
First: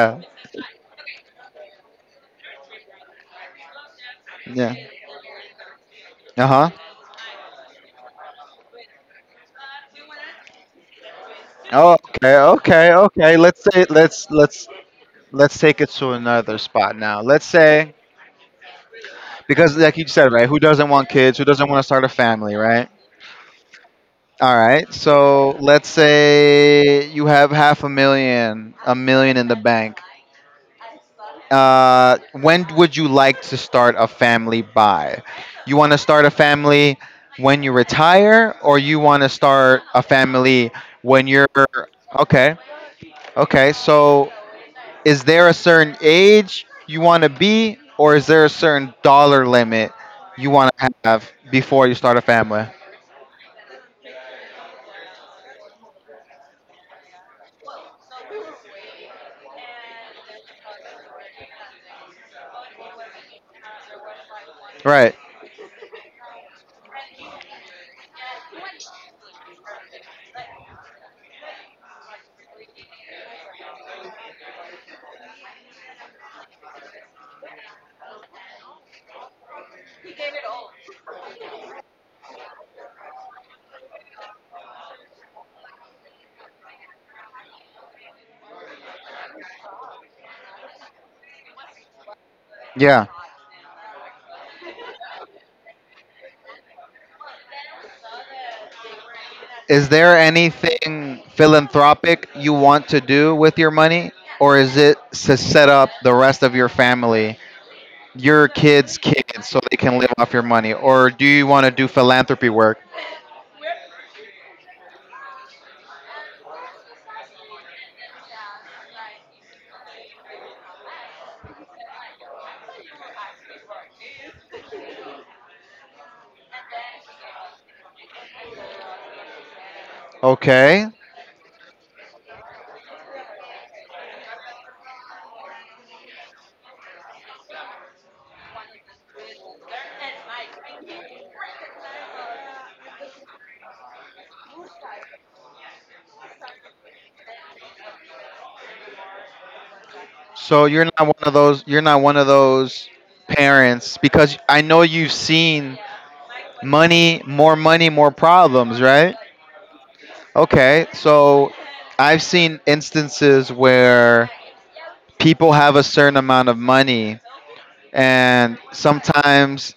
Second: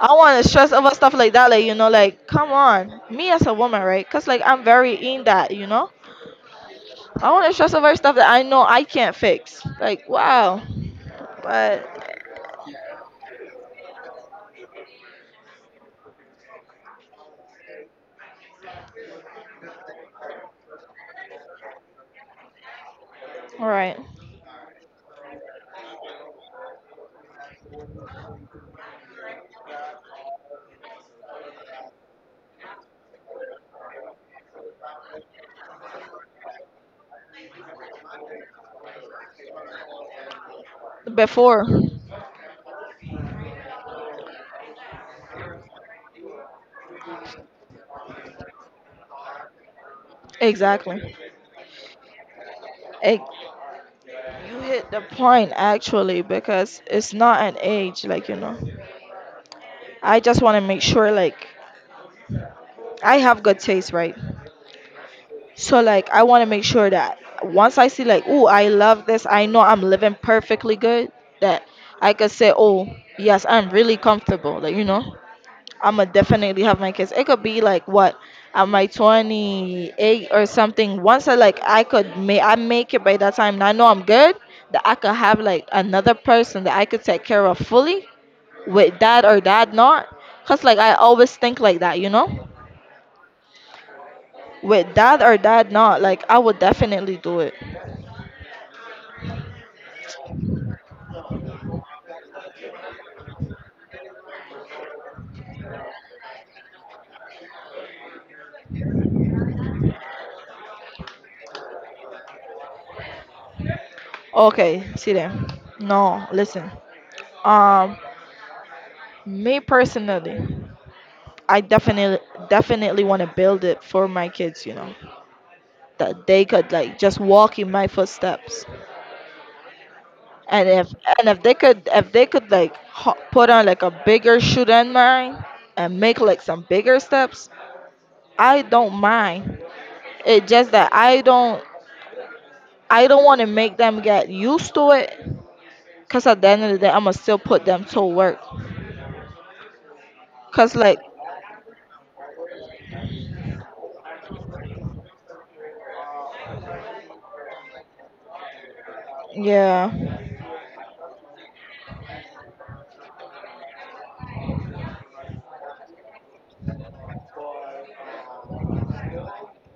Speaker 2: I want to stress over stuff like that, like you know, like come on, me as a woman, right? Cause like I'm
Speaker 1: Yeah.
Speaker 2: very in that, you know.
Speaker 1: Uh-huh.
Speaker 2: I want to stress over stuff that I know I can't fix. Like wow, but
Speaker 1: Oh, okay, okay, okay. Let's say let's take it to another spot now. Let's say Because, like you said, right? Who doesn't want kids? Who doesn't want to start a family, right?
Speaker 2: all right,
Speaker 1: All right. So let's say you have half a million in the bank. When would you like to start a family by? You want to start a family when you retire, or you want to start a family when you're.
Speaker 2: before
Speaker 1: Okay? Okay. So is there a certain age you want to be, or is there a certain dollar limit you want to
Speaker 2: exactly,
Speaker 1: have before you start a family?
Speaker 2: Ex- you hit the point actually because it's not an age, like, you know. I just want to make sure, like, I have good taste, right?
Speaker 1: Right.
Speaker 2: So, like, I want to make sure that once I see, like, oh, I love this, I know I'm living perfectly good, that I could say, oh, yes, I'm really comfortable, like, you know. I'm gonna definitely have my kids. It could be like what at my 28 or something. Once I like, I could make I make it by that time, and I know I'm good that I could have like another person that I could take care of fully, with that or that not because like I always think like that you know
Speaker 1: Yeah.
Speaker 2: with that or that not like I would definitely do it
Speaker 1: Is there anything philanthropic you want to do with your money, or is it to set up the rest of your family, your kids' kids, so they can live off your money, or do you want to do philanthropy work?
Speaker 2: okay see there no listen um Me personally, I definitely want to build it for my kids, you know, that they could like just walk in my footsteps. and
Speaker 1: Okay.
Speaker 2: if and if they could if they could like put on like a bigger shoe than mine and make like some bigger steps. I don't mind. It's just that I don't want to make them get used to it because at the end of the day, I'm going to still put them to work.
Speaker 1: So
Speaker 2: Because,
Speaker 1: you're
Speaker 2: like,
Speaker 1: not one of those. You're not one of those parents, because I know you've seen money, more problems, right?
Speaker 2: yeah.
Speaker 1: Okay, so I've seen instances where people have a certain amount of money, and sometimes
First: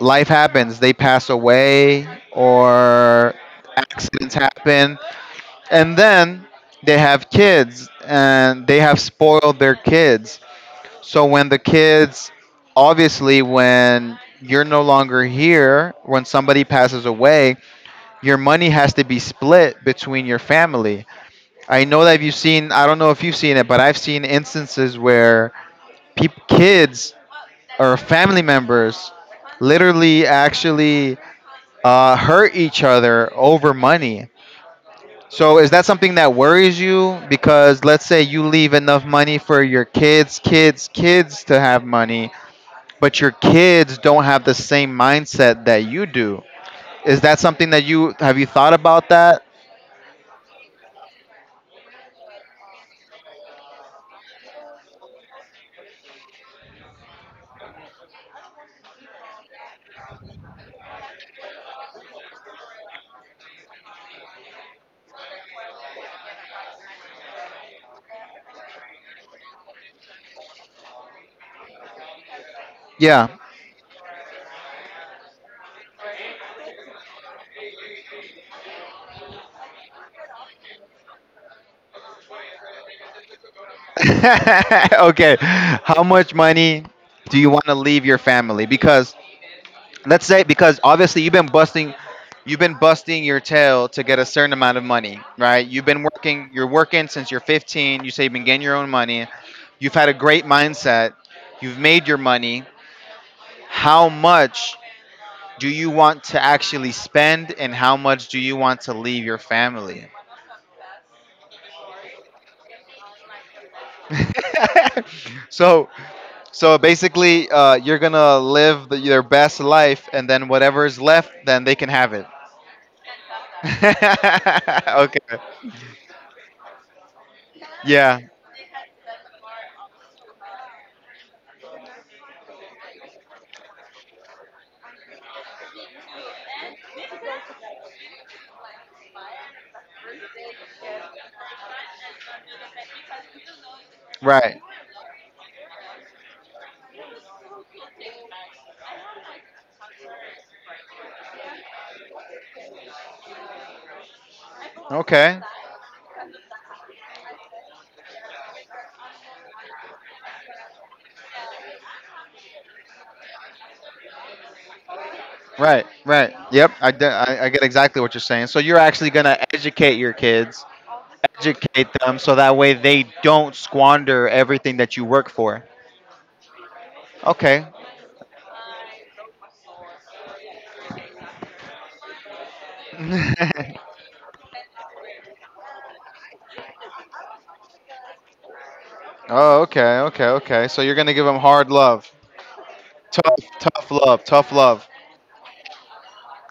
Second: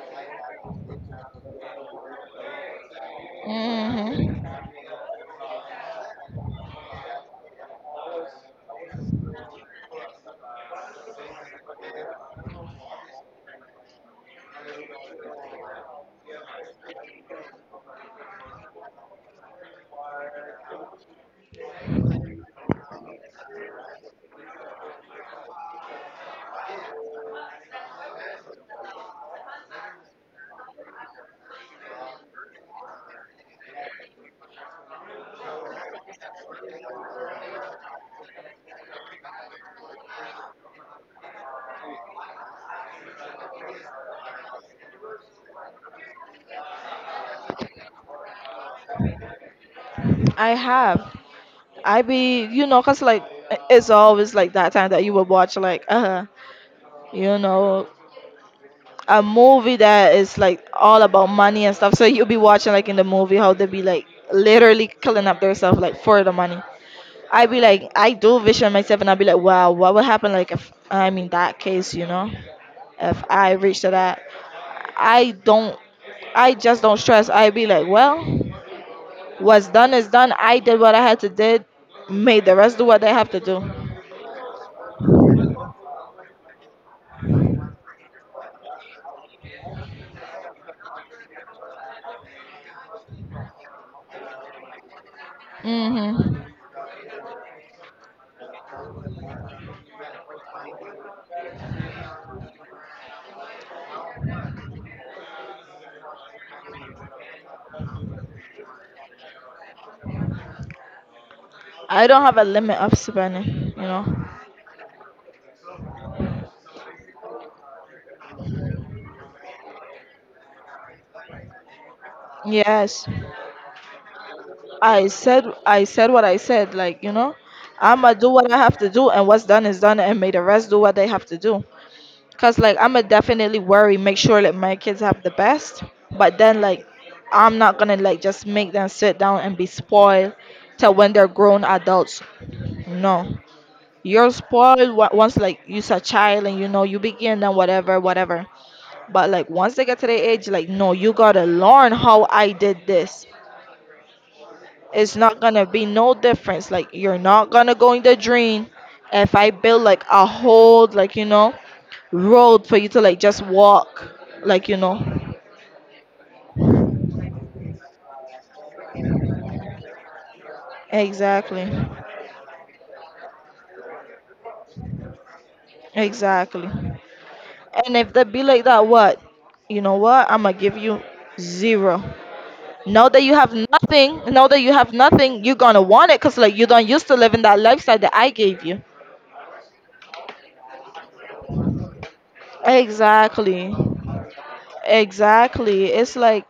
Speaker 1: life happens. They pass away, or accidents
Speaker 2: Hmm.
Speaker 1: happen, and then they have kids, and they have spoiled their kids. So when the kids, obviously, when you're no longer here, when somebody passes away, your money has to be split between your family. I know that you've seen, I don't know if you've seen it, but I've seen instances where peop kids or family members literally actually hurt each other over money. So is that something that worries you? Because let's say you leave enough money for your kids, kids, kids to have money, but your kids don't have the same mindset that you do. Is that something that you thought about that?
Speaker 2: I have. I be, you know, because, like, it's always like that time that you would watch, like, you know, a movie that is like all about money and stuff. So you'll be watching, like, in the movie, how they be, like, literally killing up themselves, like, for the money. I be like, I do vision myself, and I be like, wow, what would happen, like, if I'm in that case, you know, if
Speaker 1: Yeah.
Speaker 2: I reach to that. I don't, I just don't stress. I be like, well, what's done is done. I did what I had to did. Made the rest do what they have to do.
Speaker 1: (laughs) Okay. How much money do you want to leave your family? Because let's say, because obviously you've been busting your tail to get a certain amount of money, right? You've been
Speaker 2: Hmm.
Speaker 1: working you're working since you're 15. You say you've been getting your own money. You've had a great mindset. You've made your money. How much do you want to actually spend, and how much do you want to leave your family?
Speaker 2: I don't have a limit of spending. You know.
Speaker 1: (laughs) so so basically you're gonna live your best life, and then whatever is left then they can have it.
Speaker 2: Yes.
Speaker 1: (laughs)
Speaker 2: I
Speaker 1: Okay.
Speaker 2: said I said what I said. Like you know, I'ma
Speaker 1: Yeah.
Speaker 2: do what I have to do, and what's done is done, and may the rest do what they have to do. Cause like I'ma definitely worry, make sure that my kids have the best. But then like I'm not gonna like just make them sit down and be spoiled till when they're grown adults. No. You're
Speaker 1: Right.
Speaker 2: spoiled once like you're a child and you know you begin and whatever, whatever. But like once they get to the age, like no, you gotta learn how I did this. It's not
Speaker 1: Okay.
Speaker 2: gonna be no difference. Like you're not gonna go in the dream if I build like a whole like you know road for you to like just walk like you know.
Speaker 1: Right, right, yep, I get exactly what you're saying. So you're actually gonna educate your kids.
Speaker 2: Exactly.
Speaker 1: Educate them so that way they don't squander everything that you work for.
Speaker 2: Exactly.
Speaker 1: Okay.
Speaker 2: And if they be like that, what? You know what? I'm gonna give you zero. Now that you have
Speaker 1: (laughs)
Speaker 2: nothing, now that you have nothing, you're gonna want it because like you don't used to living that lifestyle that I gave you.
Speaker 1: Oh, okay, okay, okay. So you're gonna give them hard love, tough
Speaker 2: Exactly.
Speaker 1: tough love.
Speaker 2: Exactly. It's like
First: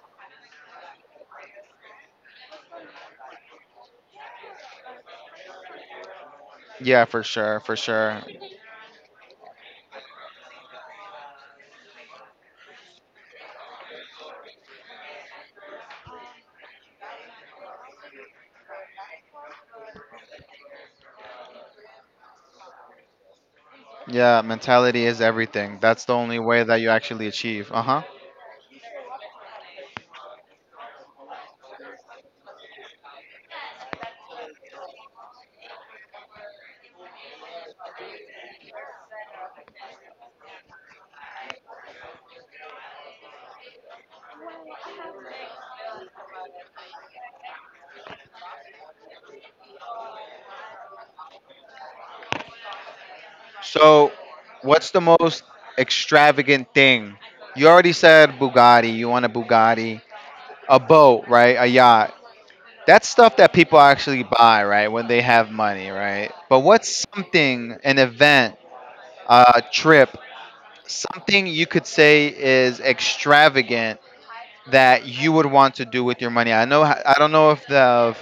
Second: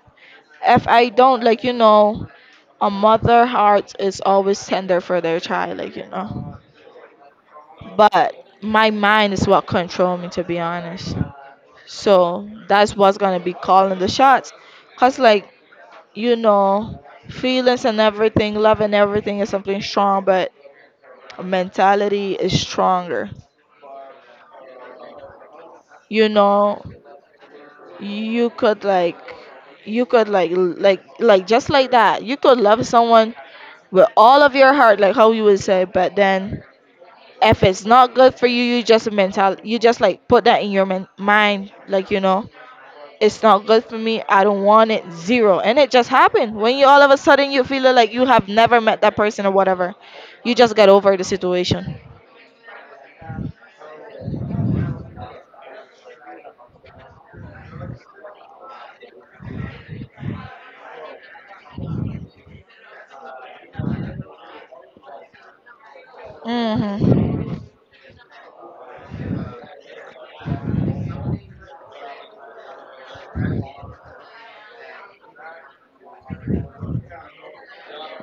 Speaker 2: if I don't like you know a mother heart is always tender for their child like you know
Speaker 1: Yeah, for sure, for sure.
Speaker 2: but my mind is what control me to be honest, so that's what's gonna be calling the shots, cause like you know feelings and everything love and everything is something strong, but mentality is stronger.
Speaker 1: Yeah, mentality is everything. That's the
Speaker 2: You
Speaker 1: only way that
Speaker 2: know,
Speaker 1: you actually achieve. Uh huh.
Speaker 2: you could like you could like just like that you could love someone with all of your heart like how you would say, but then if it's not good for you you just mental you just like put that in your mind, like you know, it's not good for me I don't want it zero, and it just happened when you all of a sudden you feel like you have never met that person or whatever, you just get over the situation.
Speaker 1: So, what's the most extravagant thing? You already said Bugatti. You want a Bugatti, a boat, right? A yacht. That's stuff that people actually buy, right? When they have money, right? But what's
Speaker 2: Hmm.
Speaker 1: something, an event, a trip, something you could say is extravagant that you would want to do with your money? I know. I don't know if the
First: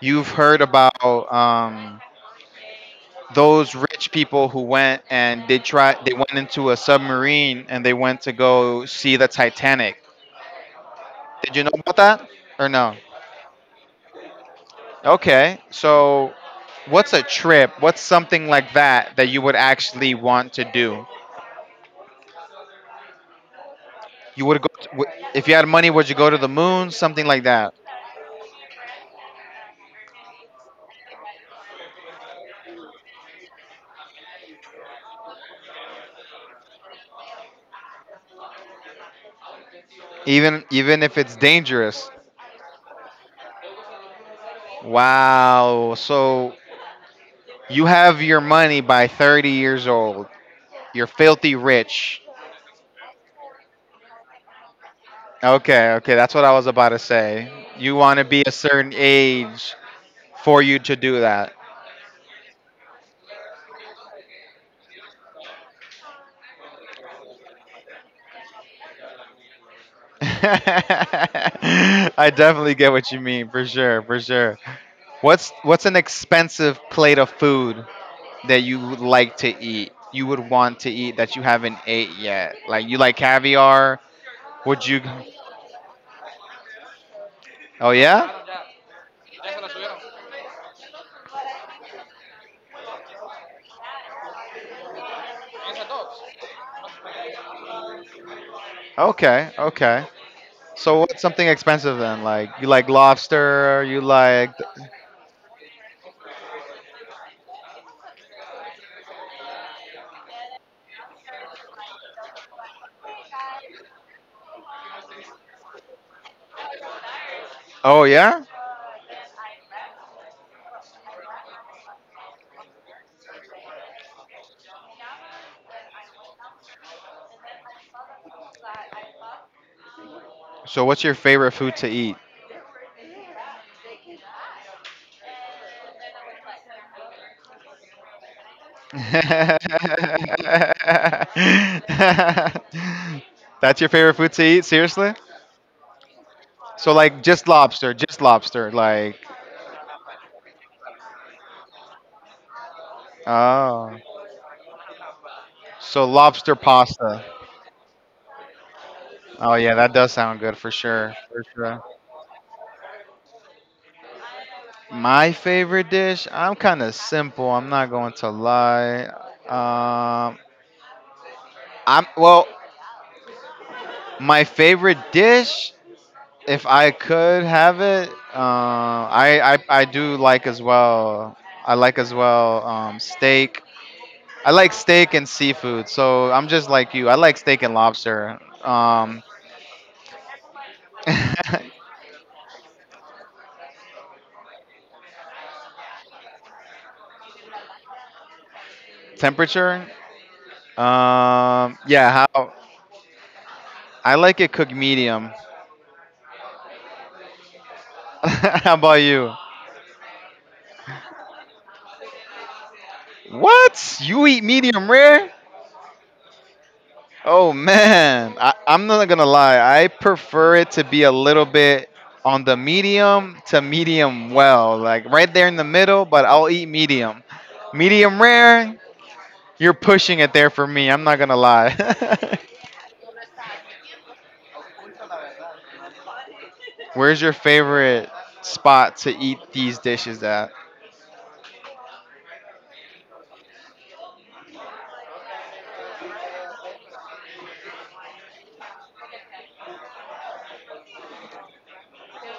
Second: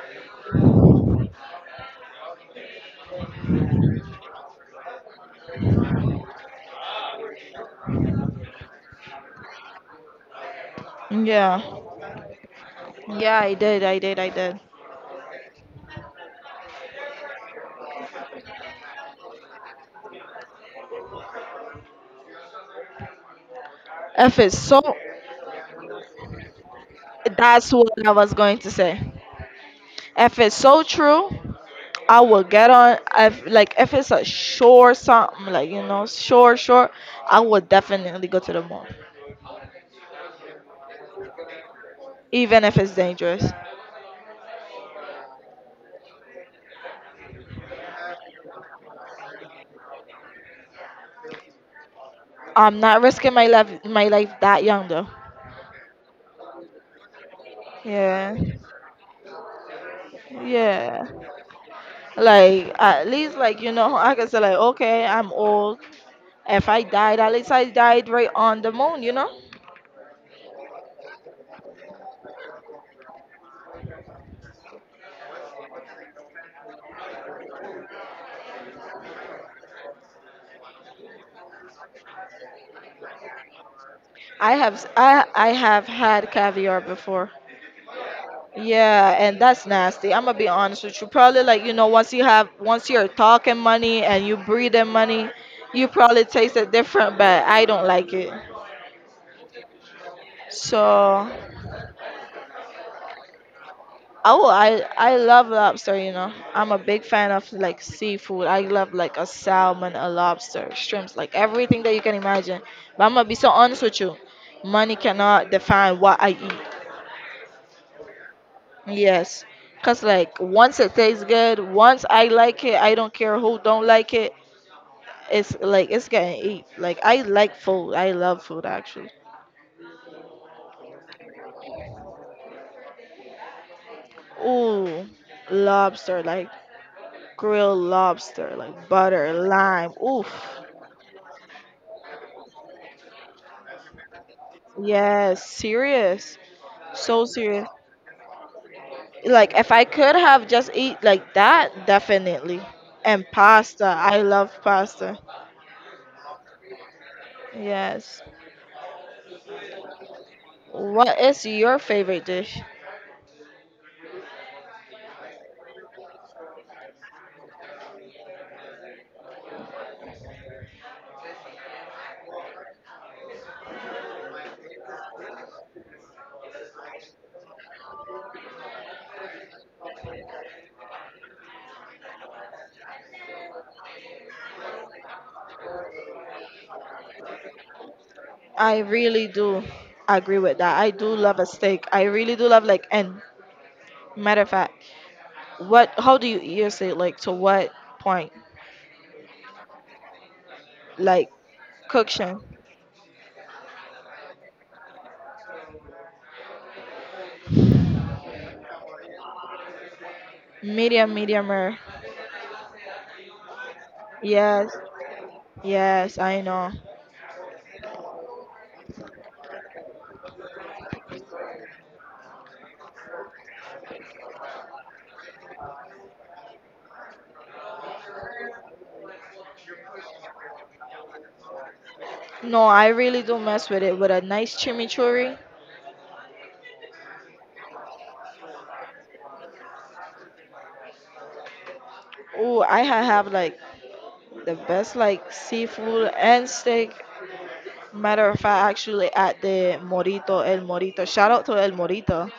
Speaker 1: You've heard about um, those rich people who went and they tried. They went into a submarine and they went to go see the Titanic. Did
Speaker 2: yeah
Speaker 1: you know about that, or no?
Speaker 2: yeah, i did, i did, i did.
Speaker 1: Okay, so what's a trip? What's something like that that you would actually want to do?
Speaker 2: If
Speaker 1: You
Speaker 2: it's
Speaker 1: would go to,
Speaker 2: so
Speaker 1: if you had money. Would you go to the moon? Something like
Speaker 2: that's
Speaker 1: that.
Speaker 2: what I was going to say. If it's so true, I will get on. If like if it's a short something like you know short short, I will definitely go to the mall,
Speaker 1: Even if it's dangerous.
Speaker 2: even if it's dangerous.
Speaker 1: Wow. So you have your money by 30 years old. You're filthy rich.
Speaker 2: I'm not risking my life that young though.
Speaker 1: Okay, okay, that's what I was about to say. You want to
Speaker 2: Yeah,
Speaker 1: be a certain age for you to
Speaker 2: yeah.
Speaker 1: do that.
Speaker 2: Like at least like you know I can say like okay I'm old. If I died, at least I died right on the moon. You know
Speaker 1: (laughs) I definitely get what you mean, for sure, for sure. What's an expensive plate of food that you would like to eat? You would want to eat that you haven't ate yet. Like you like caviar?
Speaker 2: I
Speaker 1: Would
Speaker 2: have
Speaker 1: you
Speaker 2: I I have had caviar before.
Speaker 1: Oh yeah?
Speaker 2: Yeah, and that's nasty. I'm gonna be honest with you. Probably like you know, once you have, once you're talking money and you breathing money, you probably taste it different. But I don't like it.
Speaker 1: Okay, okay. So what's
Speaker 2: So,
Speaker 1: something expensive then? Like you like lobster, you
Speaker 2: oh,
Speaker 1: like
Speaker 2: I love lobster. You know, I'm a big fan of like seafood. I love like a salmon, a lobster, shrimps, like everything that you can imagine. But I'm gonna be so honest with you. Money cannot define what I eat.
Speaker 1: Oh yeah?
Speaker 2: Yes. Cause like once it tastes good, once I like it, I don't care who don't like it. It's like it's getting eat. Like I like food. I love food actually.
Speaker 1: So, what's your favorite food to eat?
Speaker 2: Ooh, lobster, like grilled lobster, like
Speaker 1: (laughs)
Speaker 2: butter, lime. Oof.
Speaker 1: That's your favorite food to eat? Seriously?
Speaker 2: Yes, serious.
Speaker 1: So, like,
Speaker 2: So
Speaker 1: just
Speaker 2: serious.
Speaker 1: lobster, just lobster. Like,
Speaker 2: Like if I could have just eat like that, definitely. And pasta.
Speaker 1: oh.
Speaker 2: I love pasta.
Speaker 1: So, lobster pasta.
Speaker 2: Yes.
Speaker 1: Oh, yeah, that does sound good, for sure.
Speaker 2: What
Speaker 1: For
Speaker 2: is your
Speaker 1: sure.
Speaker 2: favorite dish?
Speaker 1: My favorite dish? I'm kind of simple. I'm not going to lie. Um, well, my favorite dish? If I could have it, I do like as well. I like as well, steak. I like steak and seafood. So I'm just like you. I like steak and lobster.
Speaker 2: I really do agree with that. I do love a
Speaker 1: (laughs)
Speaker 2: steak. I really do love like and matter of fact. What? How do you use it? Like to what point?
Speaker 1: Temperature.
Speaker 2: Like
Speaker 1: Yeah.
Speaker 2: cooking,
Speaker 1: How? I like it cooked medium. (laughs) How about you?
Speaker 2: medium, medium rare.
Speaker 1: What? You eat
Speaker 2: Yes,
Speaker 1: medium rare?
Speaker 2: yes, I know.
Speaker 1: Oh man, I'm not gonna lie. I prefer it to be a little bit on the medium to medium well, like right there in the middle. But I'll eat medium. Medium rare, you're pushing it there for me. I'm not gonna lie.
Speaker 2: No, I really do mess with it with a nice chimichurri.
Speaker 1: (laughs) Where's your favorite spot to eat these dishes at?
Speaker 2: Ooh, I have like the best like seafood and steak. Matter of fact, actually at the Morito, El Morito. Shout out to El Morito.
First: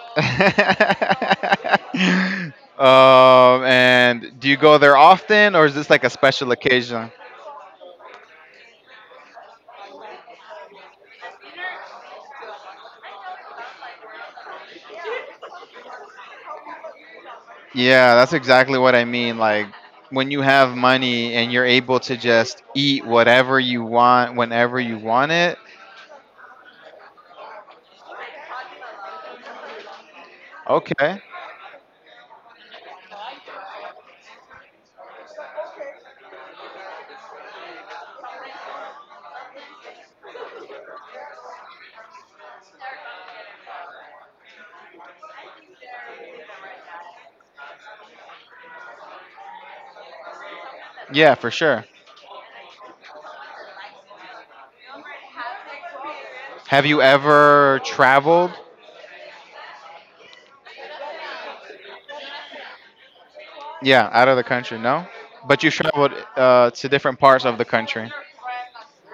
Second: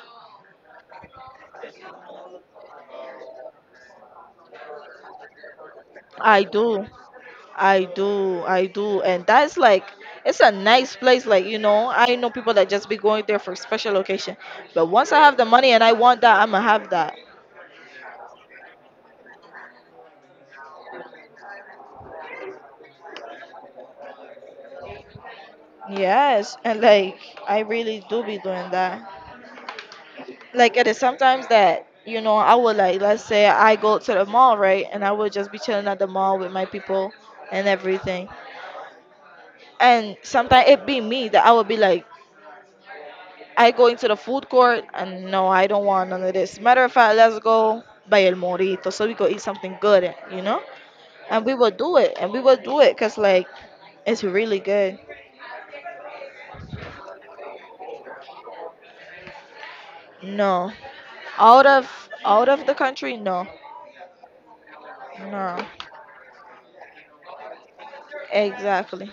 Speaker 1: (laughs) And do you go there often, or is this like a
Speaker 2: I
Speaker 1: special
Speaker 2: do.
Speaker 1: occasion?
Speaker 2: I do, I do, and that's like it's a nice place. Like you know, I know people that just be going there for special occasion, but once I have the money and I want that, I'ma have that.
Speaker 1: Yeah, that's exactly what I mean. Like when you have money and you're able to just eat whatever you want whenever you want it.
Speaker 2: Yes, and like I really do be doing that. Like it is
Speaker 1: Okay.
Speaker 2: sometimes that you know I would like let's say I go to the mall right, and I would just be chilling at the mall with my people and everything. And sometimes it be me that I would be like, I go into the food court and no, I don't want none of this. Matter of fact, let's go by El Morito so we go eat something good, you know?
Speaker 1: Yeah,
Speaker 2: And
Speaker 1: for
Speaker 2: we will
Speaker 1: sure.
Speaker 2: do it, and we will do it because like it's really good.
Speaker 1: Have you ever traveled?
Speaker 2: No, out of the country, no,
Speaker 1: Yeah, out of the country, no?
Speaker 2: no,
Speaker 1: But you've traveled to different parts of the country.
Speaker 2: exactly.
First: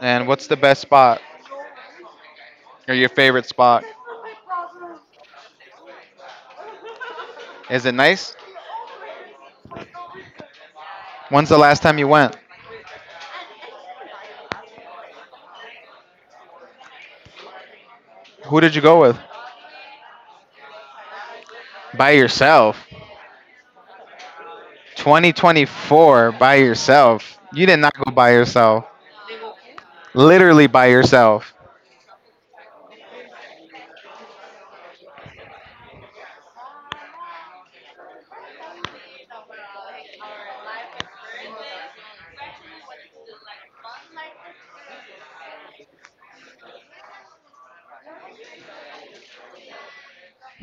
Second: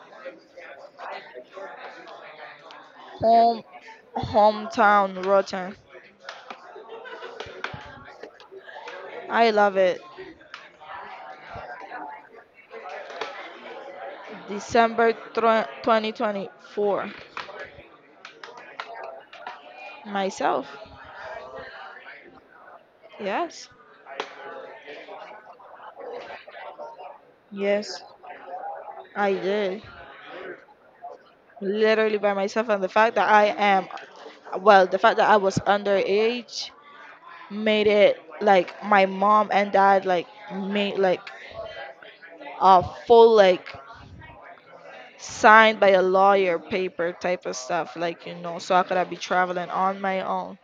Speaker 1: And what's the best spot or your favorite
Speaker 2: Home,
Speaker 1: spot?
Speaker 2: hometown rotten.
Speaker 1: Is it nice?
Speaker 2: I love it.
Speaker 1: When's the last time you went?
Speaker 2: December 2024.
Speaker 1: Who did you go with?
Speaker 2: Myself,
Speaker 1: By yourself.
Speaker 2: yes,
Speaker 1: 2024, by yourself. You did not
Speaker 2: yes,
Speaker 1: go by yourself.
Speaker 2: I did.
Speaker 1: Literally by yourself.
Speaker 2: Literally by myself, and the fact that I am well the fact that I was underage made it like my mom and dad like made like a full like signed by a lawyer paper type of stuff, like you know, so I could have be traveling on my own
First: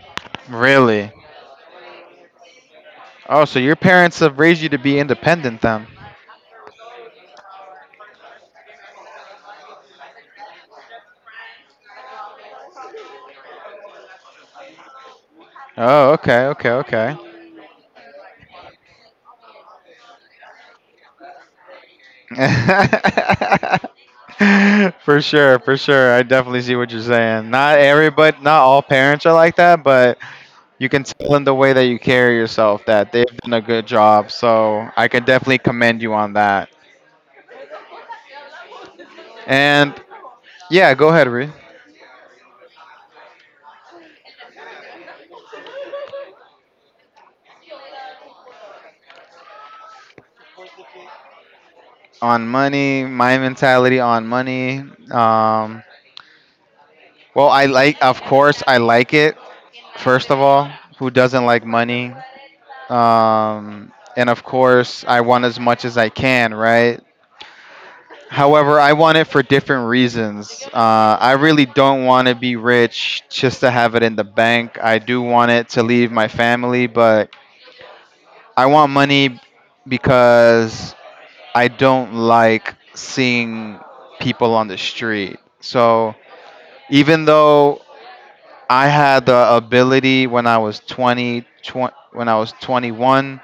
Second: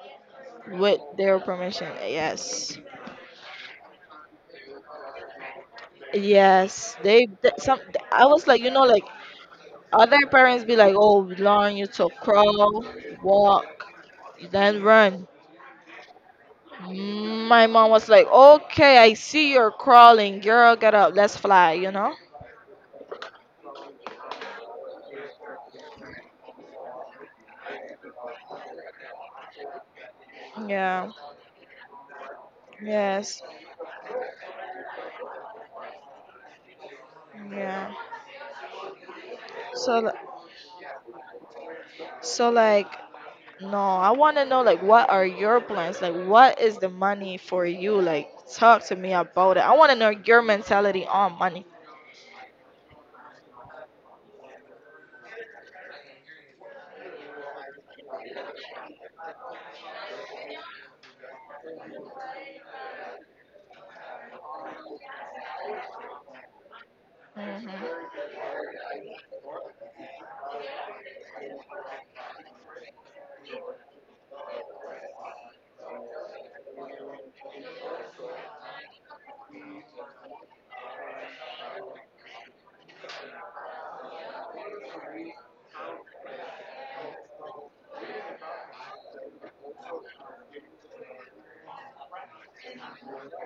Speaker 2: with
Speaker 1: Really?
Speaker 2: their permission. Yes,
Speaker 1: Oh, so your parents have raised you to be independent then?
Speaker 2: yes they some I was like you know like other parents be like oh we learn you to crawl, walk, then run.
Speaker 1: Oh, okay, okay, okay.
Speaker 2: My mom was like, "Okay, I see you're crawling, girl. Get up, let's fly." You know?
Speaker 1: (laughs) For sure, for sure. I definitely see what you're saying. Not everybody, not all parents are like that, but you can
Speaker 2: Yeah.
Speaker 1: tell in the way that you carry yourself that they've
Speaker 2: Yes.
Speaker 1: done a good job. So I can definitely commend you on that.
Speaker 2: Yeah.
Speaker 1: And
Speaker 2: So,
Speaker 1: yeah, go ahead, Ree.
Speaker 2: so like, no, I want to know like, what are your plans? Like, what is the money for you? Like, talk to me about it. I want to know your mentality on money.
Speaker 1: On money, my mentality on money. Um, Well, I like, of course, I like it. First of all, who doesn't like money? And of course, I want as much as I can, right?
Speaker 2: Hmm.
Speaker 1: However, I want it for different reasons. I really don't want to be rich just to have it in the bank. I do want it to leave my family, but I want money because I don't like seeing people on the street. So even though I had the ability when I was 20, 20 when I was 21.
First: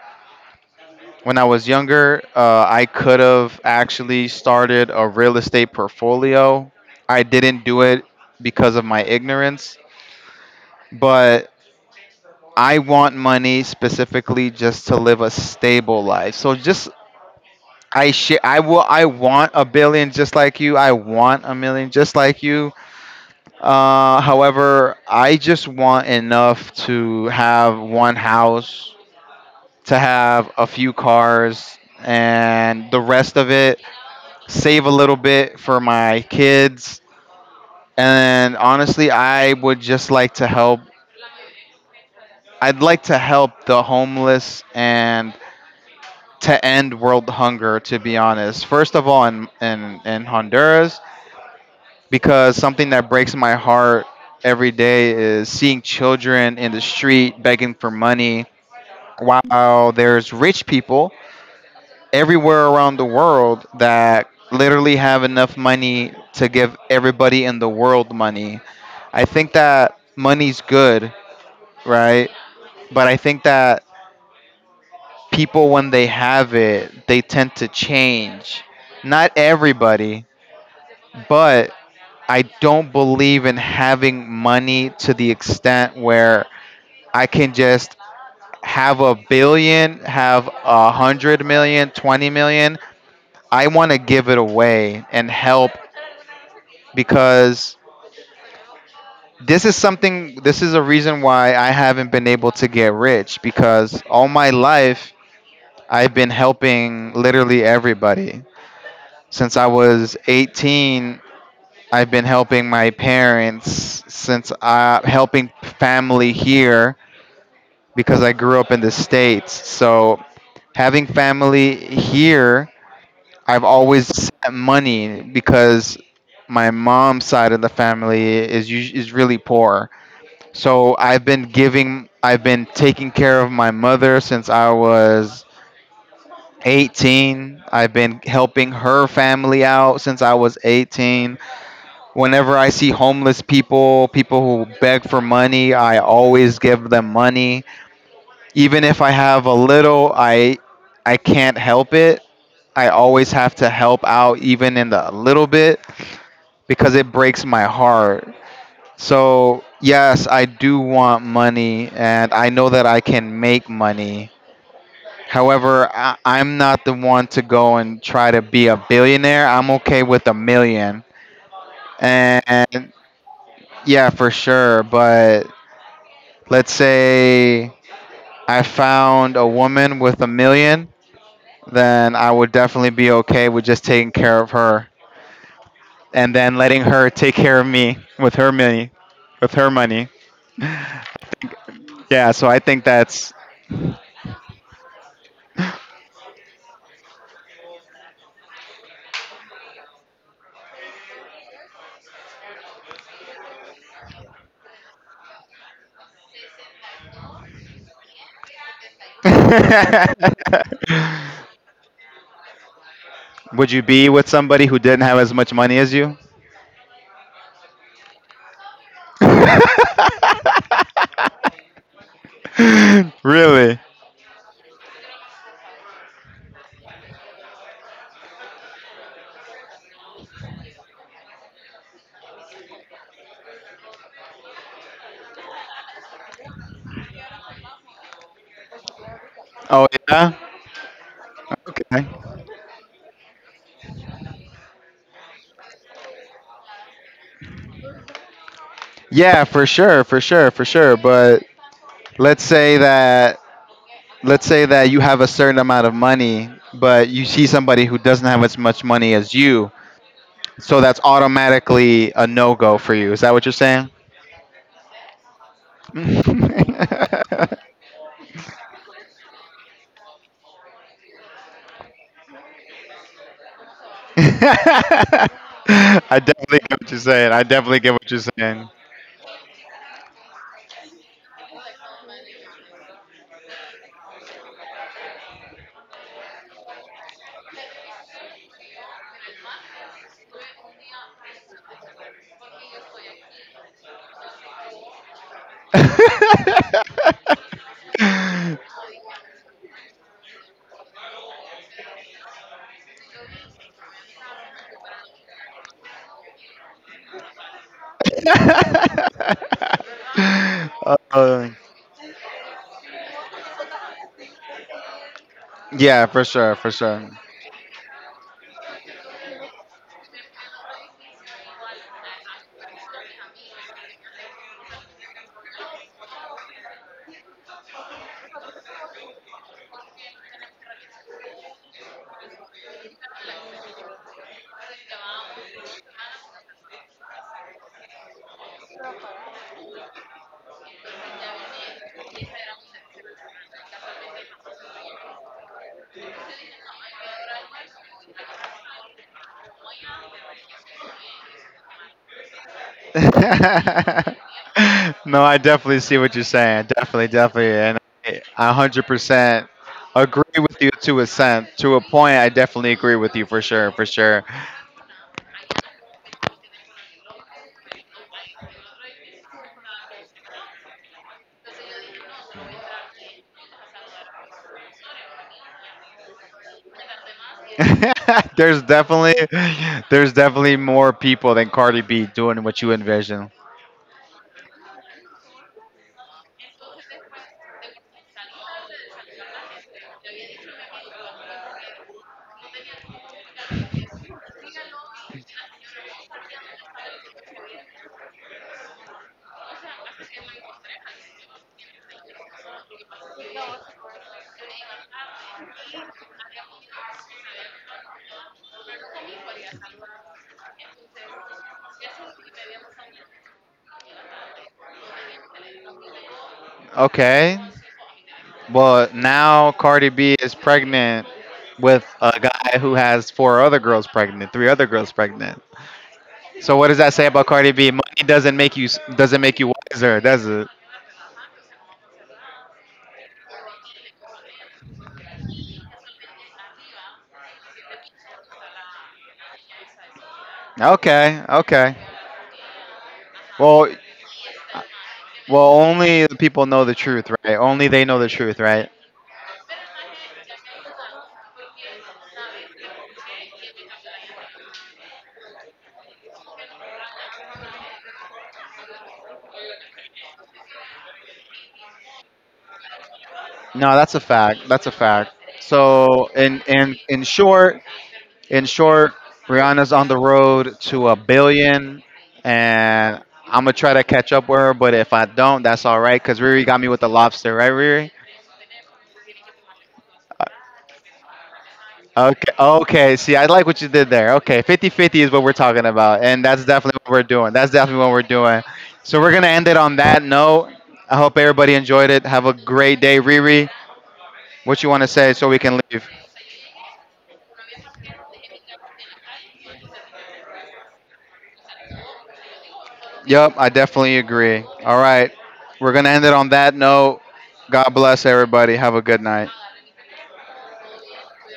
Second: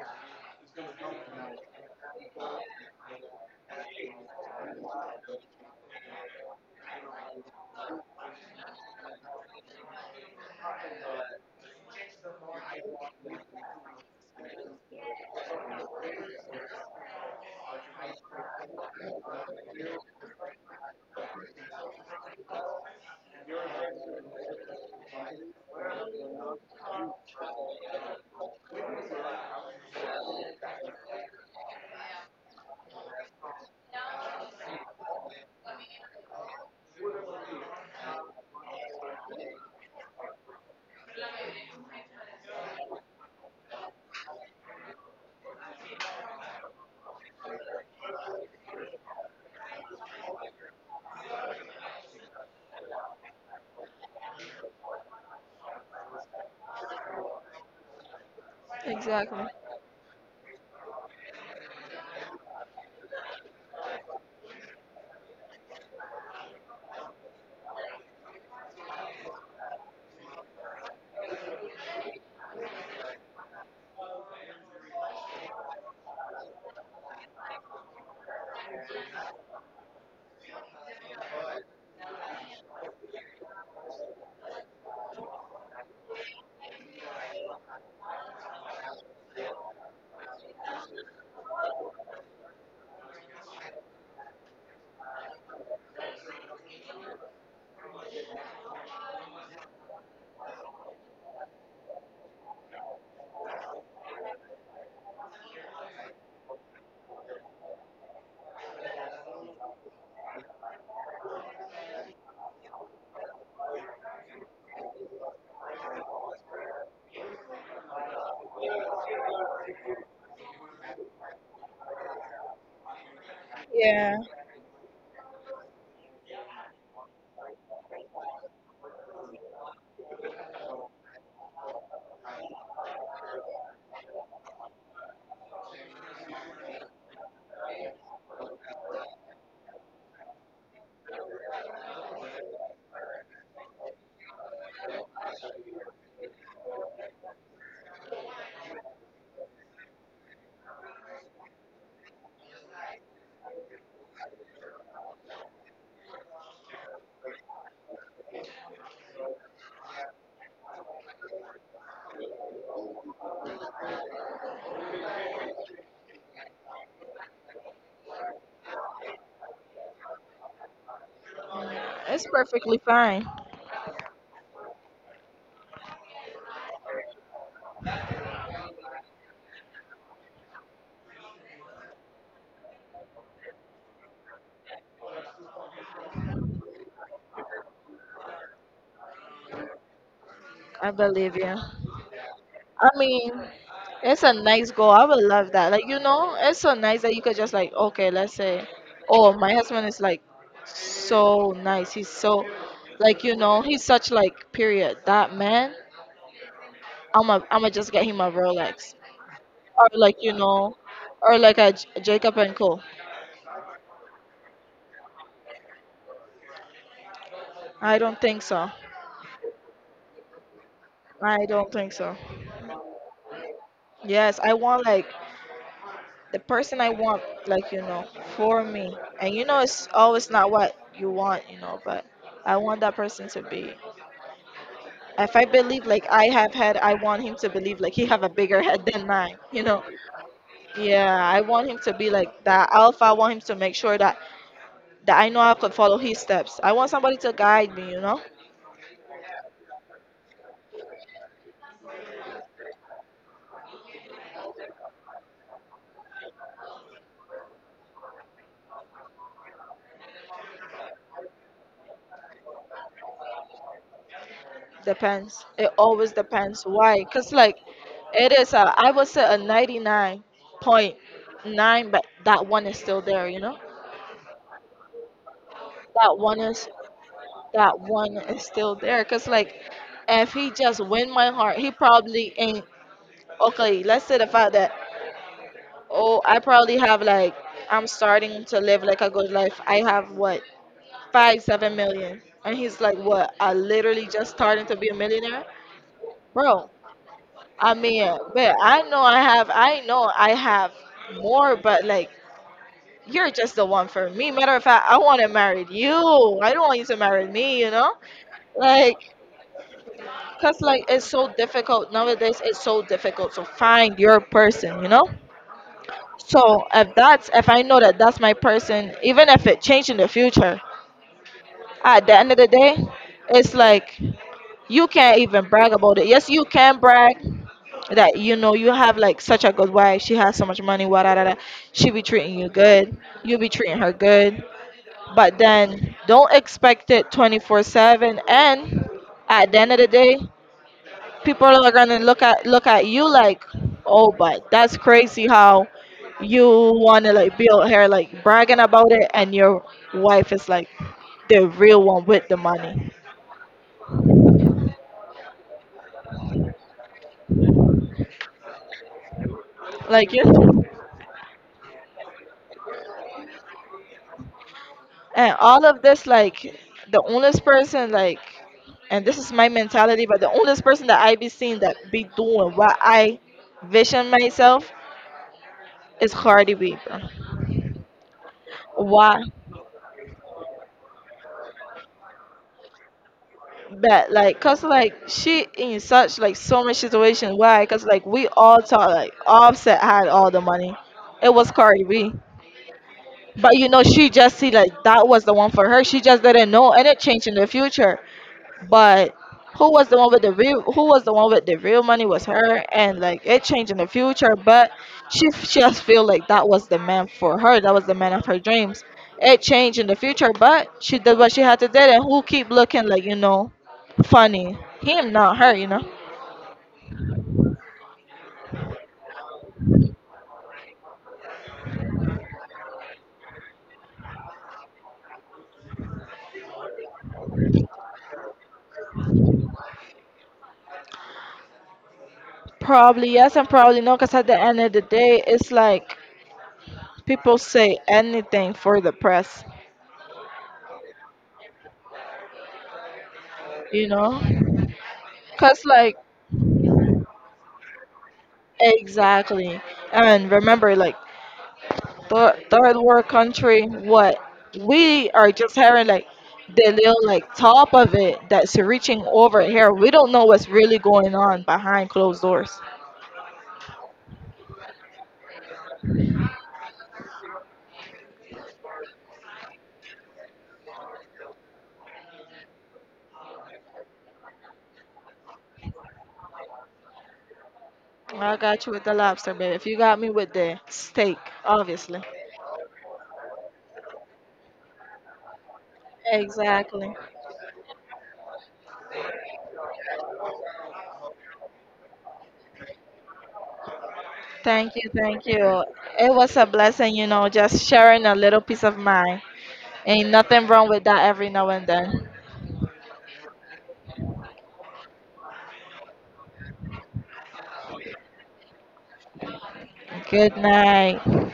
Speaker 1: When I was younger, I could have actually started a real estate portfolio. I didn't do it because of my ignorance, but I want money specifically just to live a stable life. So just I sh- I will I want a billion just like you. I want a million just like you. However, I just want enough to have one house, to have a few cars, and the rest of it save a little bit for my kids, and honestly I would just like to help. I'd like to help the homeless and to end world hunger, to be honest, first of all in, Honduras, because something that breaks my heart every day is seeing children in the street begging for money
Speaker 2: Exactly.
Speaker 1: while there's rich people everywhere around the world that literally have enough money to give everybody in the world money. I think that money's good, right? But I think that people, when they have it, they tend to change. Not everybody, but I don't believe in having money to the extent where I can just have a billion, have a hundred million, 20 million. I want to give it away and help because this is something, this is a reason why I haven't been able to get rich, because all my life I've been helping literally everybody. Since I was 18, I've been helping my parents, since helping family here, because I grew up in the States. So, having family here, I've always
Speaker 2: Yeah,
Speaker 1: set money because my mom's side of the family is really poor. So I've been giving, I've been taking care of my mother since I was 18. I've been helping her family out since I was 18. Whenever I see homeless people, people who beg for money, I always give them money. Even if I have a little, I can't help it. I always have to help out even in the little bit because it breaks my heart. So, yes, I do want money and I know that I can make money. However, I'm not the one to go and try to be a billionaire. I'm okay with a million.
Speaker 2: it's perfectly
Speaker 1: And
Speaker 2: fine.
Speaker 1: yeah, for sure. But let's say I found a woman with a million, then I would definitely be okay with just taking care of her and then letting her take care of me with her money. With her money.
Speaker 2: I believe you.
Speaker 1: Yeah, so I think
Speaker 2: I
Speaker 1: that's...
Speaker 2: mean, it's a nice goal. I would love that. Like, you know, it's so nice that you could just like, okay, let's say, oh, my husband is like so nice. He's so like, you know, he's such like period that man. I'm gonna just get him a Rolex, or
Speaker 1: (laughs)
Speaker 2: like, you know, or like a Jacob and Co.
Speaker 1: Would you be with somebody who didn't have as much money as you? (laughs)
Speaker 2: I don't think so. I don't think so.
Speaker 1: Really?
Speaker 2: Yes, I want like the person I want, like, you know, for me. And you know, it's always not what you want, you know, but I want that person to be if I believe like I have had, I want him to believe like he have a bigger head than mine. You know?
Speaker 1: Oh yeah?
Speaker 2: Yeah, I want him to
Speaker 1: Okay.
Speaker 2: be like that alpha. I want him to make sure that that I know I could follow his steps. I want somebody to guide me. You know?
Speaker 1: Yeah, for sure, for sure, for sure, but let's say that, you have a certain amount of money, but you see somebody who doesn't have as much money as you, so that's automatically a no go for you. Is that what you're saying?
Speaker 2: Depends. It always depends. Why?
Speaker 1: (laughs)
Speaker 2: Cause like it is a I would say a 99.9, but that one is still there. You know? That
Speaker 1: I
Speaker 2: one
Speaker 1: definitely
Speaker 2: is
Speaker 1: get what you're saying. I definitely
Speaker 2: that
Speaker 1: get what
Speaker 2: one
Speaker 1: you're
Speaker 2: is
Speaker 1: saying.
Speaker 2: still there. Cause like if he just win my heart, he probably ain't okay. Let's say the fact that oh, I probably have like I'm starting to live like a good life. I have what five, 7 million, and he's like, what? I literally just starting to be a millionaire, bro. I mean, but
Speaker 1: (laughs)
Speaker 2: I know I have, I know I have more, but like you're just the one for me. Matter of fact, I want to marry you. I don't want you to marry me, you know? Like, cause like it's so
Speaker 1: Uh,
Speaker 2: difficult nowadays. It's so difficult to find your person, you know?
Speaker 1: yeah, for sure,
Speaker 2: So
Speaker 1: for
Speaker 2: if
Speaker 1: sure.
Speaker 2: that's if I know that that's my person, even if it changed in the future, at the end of the day, it's like you can't even brag about it. Yes, you can brag that you know you have like such a good wife. She has so much money. What da, da, da. She be treating you good. You be treating her good. But then don't expect it 24/7. And at the end of the day, people are gonna look at you like, oh, but that's crazy how you wanna like build hair, like bragging about it, and your wife is like the real one with the money,
Speaker 1: (laughs) No, I definitely see what you're saying. Definitely, definitely, and I 100%
Speaker 2: like
Speaker 1: agree
Speaker 2: you.
Speaker 1: with you to a cent. To a point, I definitely agree with you, for sure, for sure.
Speaker 2: And all of this, like the only person, like, and this is my mentality, but the only person that I be seeing that be doing what I vision myself is Cardi Weaver.
Speaker 1: (laughs) there's definitely,
Speaker 2: Why?
Speaker 1: there's definitely more people than Cardi B doing what you envision.
Speaker 2: But like, cause like she in such like so many situations. Why? Cause like we all thought like Offset had all the money. It was Cardi B. But you know, she just see like that was the one for her. She just didn't know, and it changed in the future. But who was the one with the real? Who was the one with the real money? Was her, and like it changed in the future. But she she just feel like that was the man for her. That was the man of her dreams. It changed in the future, but she did what she had to do. And who keep looking like you know, funny him, not her. You know,
Speaker 1: Okay, well now Cardi B is pregnant with a guy who has four other girls pregnant, three other girls pregnant. So what does that say about Cardi B? Money doesn't make you s- doesn't make you wiser, does it?
Speaker 2: probably yes and probably no. Cause at the end of the day, it's like people say anything for the press.
Speaker 1: Okay, okay. Well,
Speaker 2: You know,
Speaker 1: well,
Speaker 2: cause like
Speaker 1: only the people know the truth, right? Only they know the truth, right?
Speaker 2: exactly. And remember, like but third world country, what we are just having like the little like top of it that's reaching over here. We don't know what's really going on behind closed doors.
Speaker 1: No, that's a fact. That's a fact. So in short, Rihanna's on the road to a billion, and I'm gonna try to catch up with her. But if I don't, that's all right, cause Riri got me with the lobster, right, Riri?
Speaker 2: I got you with the lobster, baby. If you got me with the steak, obviously.
Speaker 1: Okay. Okay. See, I like what you did there. Okay. Fifty-fifty is what we're talking about. And that's definitely what
Speaker 2: Exactly.
Speaker 1: we're doing. That's definitely what we're doing. So we're going to end it on that note. I hope everybody enjoyed it. Have a great day, Riri. What you
Speaker 2: Thank
Speaker 1: want to
Speaker 2: you,
Speaker 1: say so
Speaker 2: thank
Speaker 1: we can
Speaker 2: you.
Speaker 1: leave?
Speaker 2: It was a blessing, you know, just sharing a little piece of mind. Ain't nothing wrong with that every now and then.
Speaker 1: Yep. I definitely agree. All right. We're going to end it on that note. God bless everybody. Have a good night.
Speaker 2: Good night.